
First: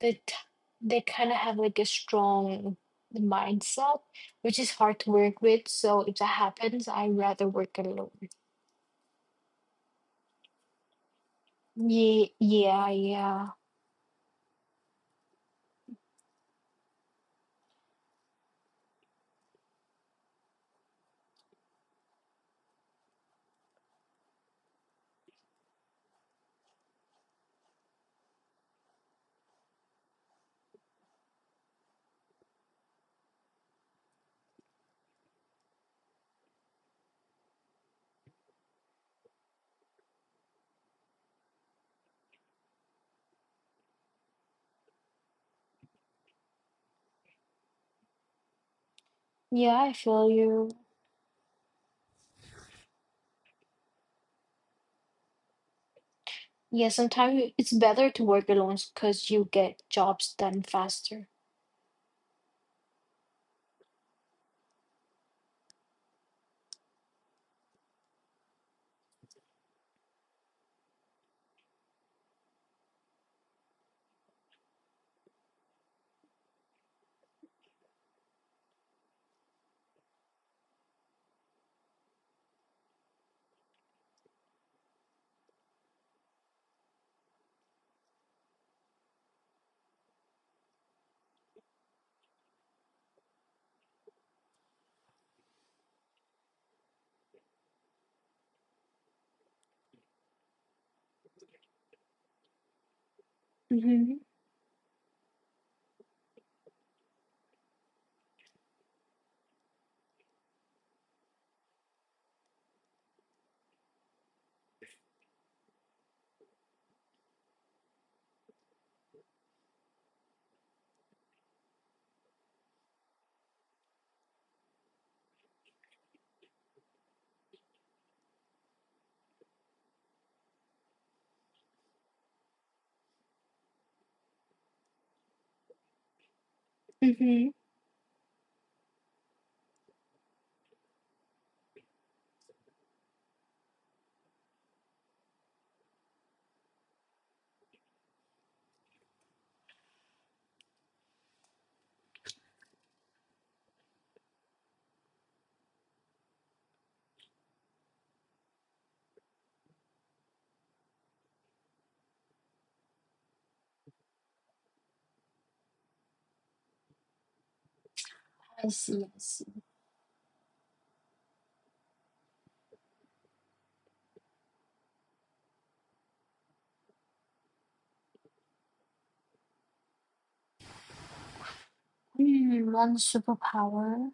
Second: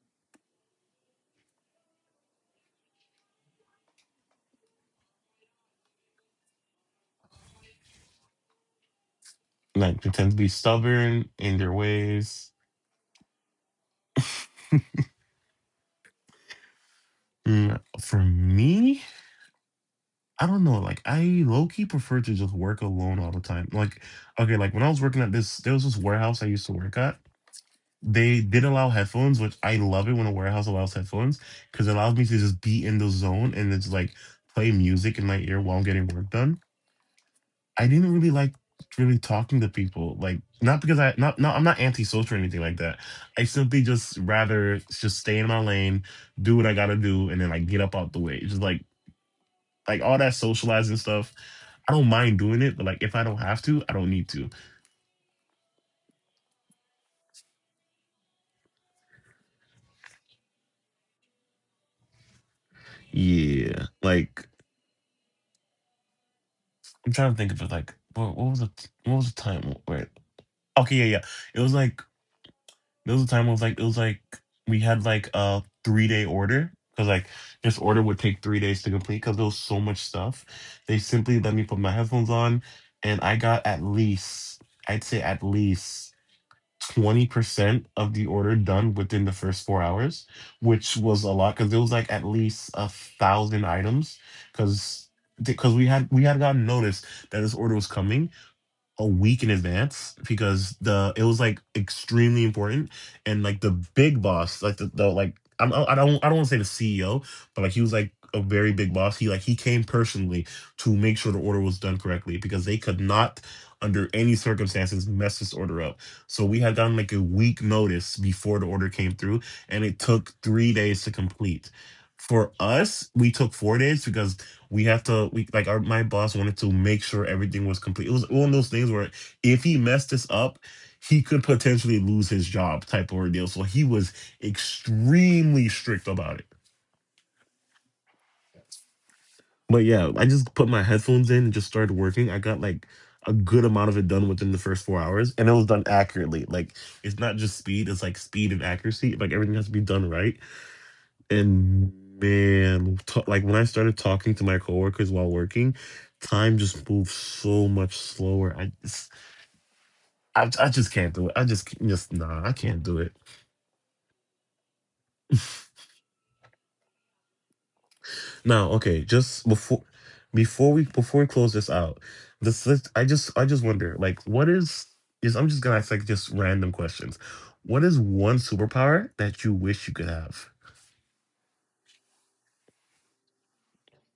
Speaker 1: that they kind of have like a strong mindset, which is hard to work with. So if that happens, I rather work alone.
Speaker 2: Like they tend to be stubborn in their
Speaker 1: Yeah,
Speaker 2: ways.
Speaker 1: yeah, yeah,
Speaker 2: For me, I don't know. Like I low key prefer to just work alone all the time. Like okay, like when I was working at this, there was this warehouse I used to work at. They did allow headphones, which I love it when a warehouse allows headphones because it allows me to just be in the zone, and it's like play music in my ear while I'm getting work done. I didn't really like really talking to people, like not because I'm not antisocial or anything like that. I simply just rather just stay in my lane, do what I gotta do, and then like get up out the way. It's just like
Speaker 1: yeah. I
Speaker 2: like all
Speaker 1: feel
Speaker 2: that
Speaker 1: you.
Speaker 2: socializing stuff. I don't mind doing it, but like if I don't have to, I don't need to.
Speaker 1: Yeah, sometimes it's better to work alone because you get jobs done faster.
Speaker 2: Yeah, like I'm trying to think of it. Like what was the time? Where Okay, yeah, yeah. It was like there was a time it was like we had like a 3-day order because like this order would take 3 days to complete because there was so much stuff. They simply let me put my headphones on, and I got at least I'd say at least 20% of the order done within the first 4 hours, which was a lot because there was like at least 1,000 items because we had gotten notice that this order was coming a week in advance because the it was like extremely important, and like the big
Speaker 1: Mm-hmm.
Speaker 2: boss like the like I don't want to say the CEO, but like he was like a very big boss. He came personally to make sure the order was done correctly because they could not under any circumstances mess this order up. So we had done like a week notice before the order came through, and it took 3 days to complete. For us we took 4 days because we have to we like our my boss wanted to make sure everything was complete. It was one of those things where if he messed this up, he could potentially lose his job type of ordeal. So he was extremely strict about it.
Speaker 1: Mm-hmm.
Speaker 2: But yeah, I just put my headphones in and just started working. I got like a good amount of it done within the first 4 hours, and it was done accurately. Like it's not just speed; it's like speed and accuracy. Like everything has to be done right. And man, like when I started talking to my coworkers while working, time just moves so much slower. I just can't do it. I just, c- just nah, I can't do it.
Speaker 1: I
Speaker 2: Now, okay,
Speaker 1: see. I
Speaker 2: just
Speaker 1: see.
Speaker 2: before, before we close this out, this I just wonder, like, what is I'm just gonna ask like just random questions. What is one superpower that you wish you could have?
Speaker 1: Hmm, one superpower.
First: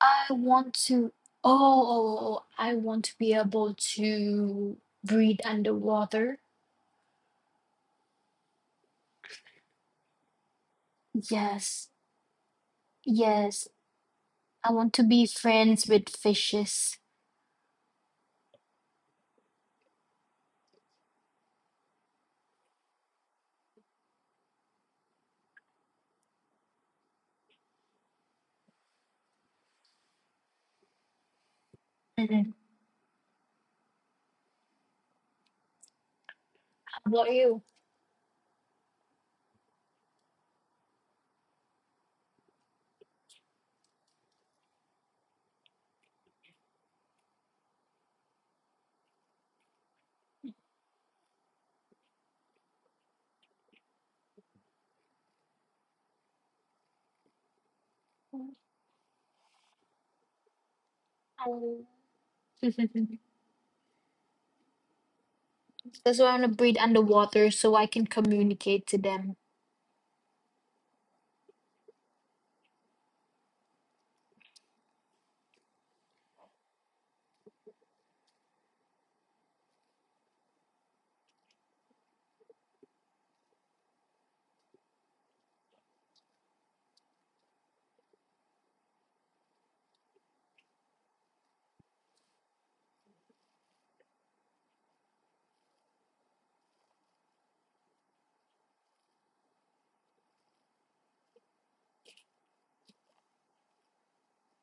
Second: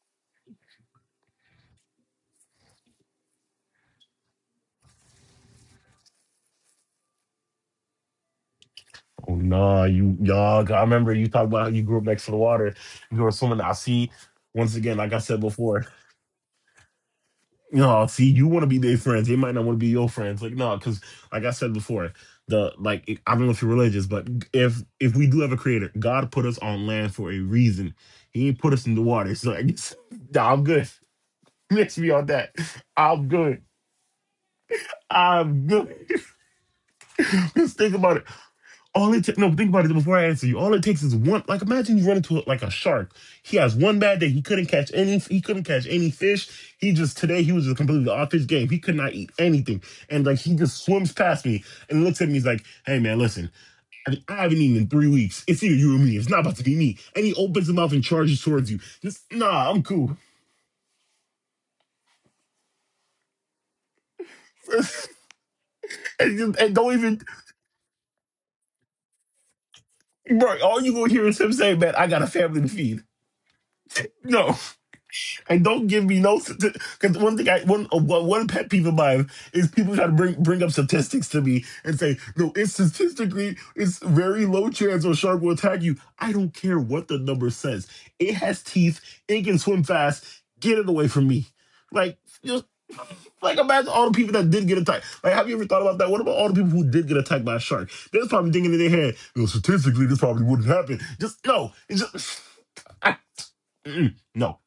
Speaker 1: I want to. Oh, oh, oh, oh, I want to be able to breathe underwater.
Speaker 2: Oh nah, you y'all. I remember you talking about how you
Speaker 1: Yes,
Speaker 2: grew up next to the water. You were swimming.
Speaker 1: yes.
Speaker 2: I see.
Speaker 1: I
Speaker 2: Once
Speaker 1: want
Speaker 2: again,
Speaker 1: to
Speaker 2: like I
Speaker 1: be
Speaker 2: said before,
Speaker 1: friends with fishes.
Speaker 2: see, you want to be their friends. They might not want to be your friends. Like no, because like I said before, I don't know if you're religious, but if we do have a creator, God put us on land for a reason. He ain't put us in the water. So I guess nah, I'm good. Miss me on that.
Speaker 1: Mhm.
Speaker 2: I'm good. I'm good.
Speaker 1: How about you?
Speaker 2: Just think about it. No, think about it before I answer you. All it takes is one. Like imagine you run into like a shark. He has one bad day. He couldn't catch any. He couldn't catch any fish. He just today he was just completely off his game. He could not eat anything, and like he just swims past me and looks at me. He's like, "Hey man, listen, I haven't eaten in 3 weeks. It's either you or me. It's not about to be me." And he opens his mouth and charges towards you. Just nah, I'm cool.
Speaker 1: Um. That's why I want to
Speaker 2: And
Speaker 1: breathe
Speaker 2: don't even,
Speaker 1: underwater so I can communicate to them.
Speaker 2: bro. All you gonna hear is him say, "Man, I got a family to feed." No. And don't give me no, because one thing I one one pet peeve of mine is people try to bring up statistics to me and say no, it's statistically it's very low chance a shark will attack you. I don't care what the number says. It has teeth. It can swim fast. Get it away from me. Like just like imagine all the people that did get attacked. Like have you ever thought about that? What about all the people who did get attacked by a shark? They're probably thinking in their head, no, statistically this probably wouldn't happen. Just no, it's just I, no.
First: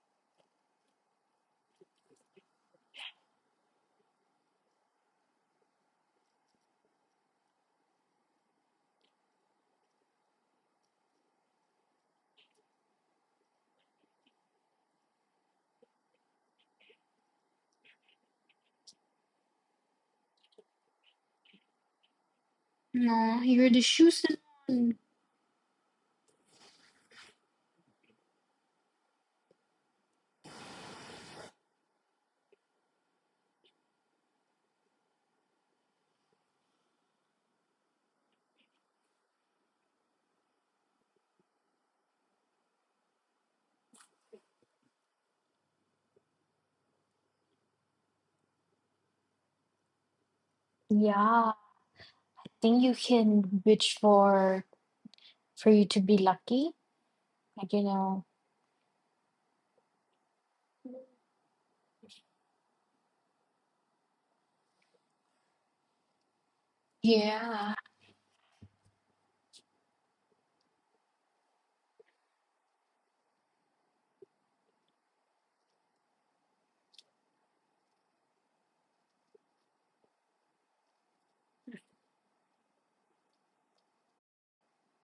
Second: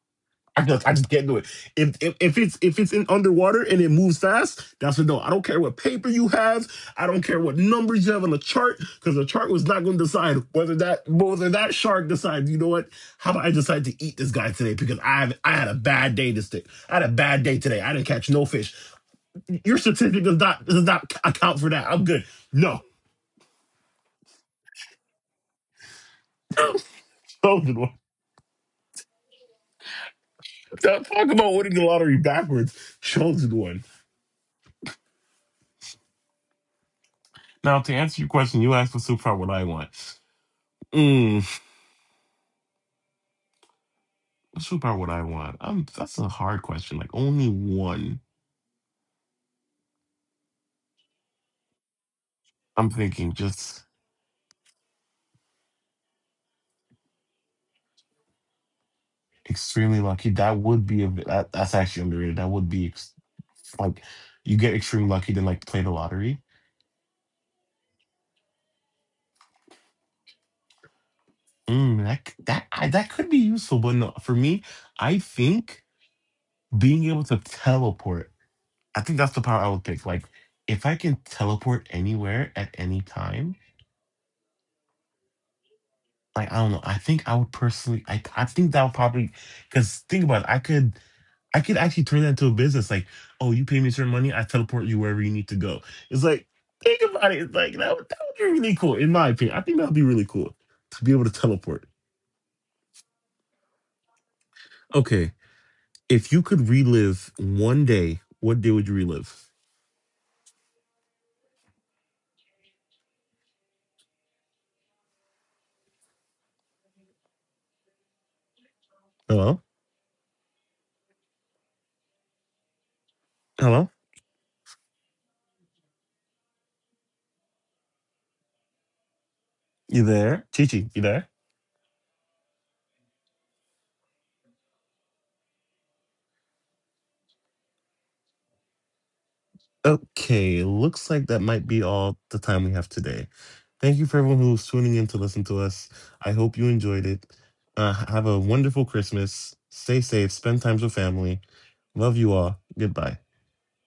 Speaker 2: I just can't do it. If it's in underwater and it moves fast, that's a no. I don't care what paper you have. I don't care what numbers you have on the chart, because the chart was not going to decide whether that shark decides. You know what? How about I decide to eat this guy today? Because I had a bad day this day. I had a bad day today. I didn't catch no fish. Your certificate does not account for that. I'm good. No,
Speaker 1: No, you're the chosen one.
Speaker 2: chosen one. Talk about winning the lottery backwards. Chosen one. Now to answer your question, you asked for superpower. What I want. Mm. What superpower would I want? That's a hard question. Like only one.
Speaker 1: Yeah, I think
Speaker 2: I'm
Speaker 1: you
Speaker 2: thinking
Speaker 1: can
Speaker 2: just
Speaker 1: wish for you to be lucky. Like you know.
Speaker 2: extremely lucky. That's actually underrated. That would be like you get extremely lucky then like play the lottery.
Speaker 1: Yeah.
Speaker 2: Mm, that c- that I, that could be useful, but no, for me, I think being able to teleport. I think that's the power I would pick. Like if I can teleport anywhere at any time. Like I don't know. I think I would personally. I think that would probably, because think about it. I could actually turn that into a business. Like, oh, you pay me certain money, I teleport you wherever you need to go. It's like, think about it. It's like that would be really cool, in my opinion. I think that would be really cool to be able to teleport. Okay, if you could relive one day, what day would you relive? Hello, hello, you there, Chichi? You there? Okay, looks like that might be all the time we have today. Thank you for everyone who was tuning in to listen to us. I hope you enjoyed it. Have a wonderful Christmas. Stay safe. Spend time with family. Love you all. Goodbye.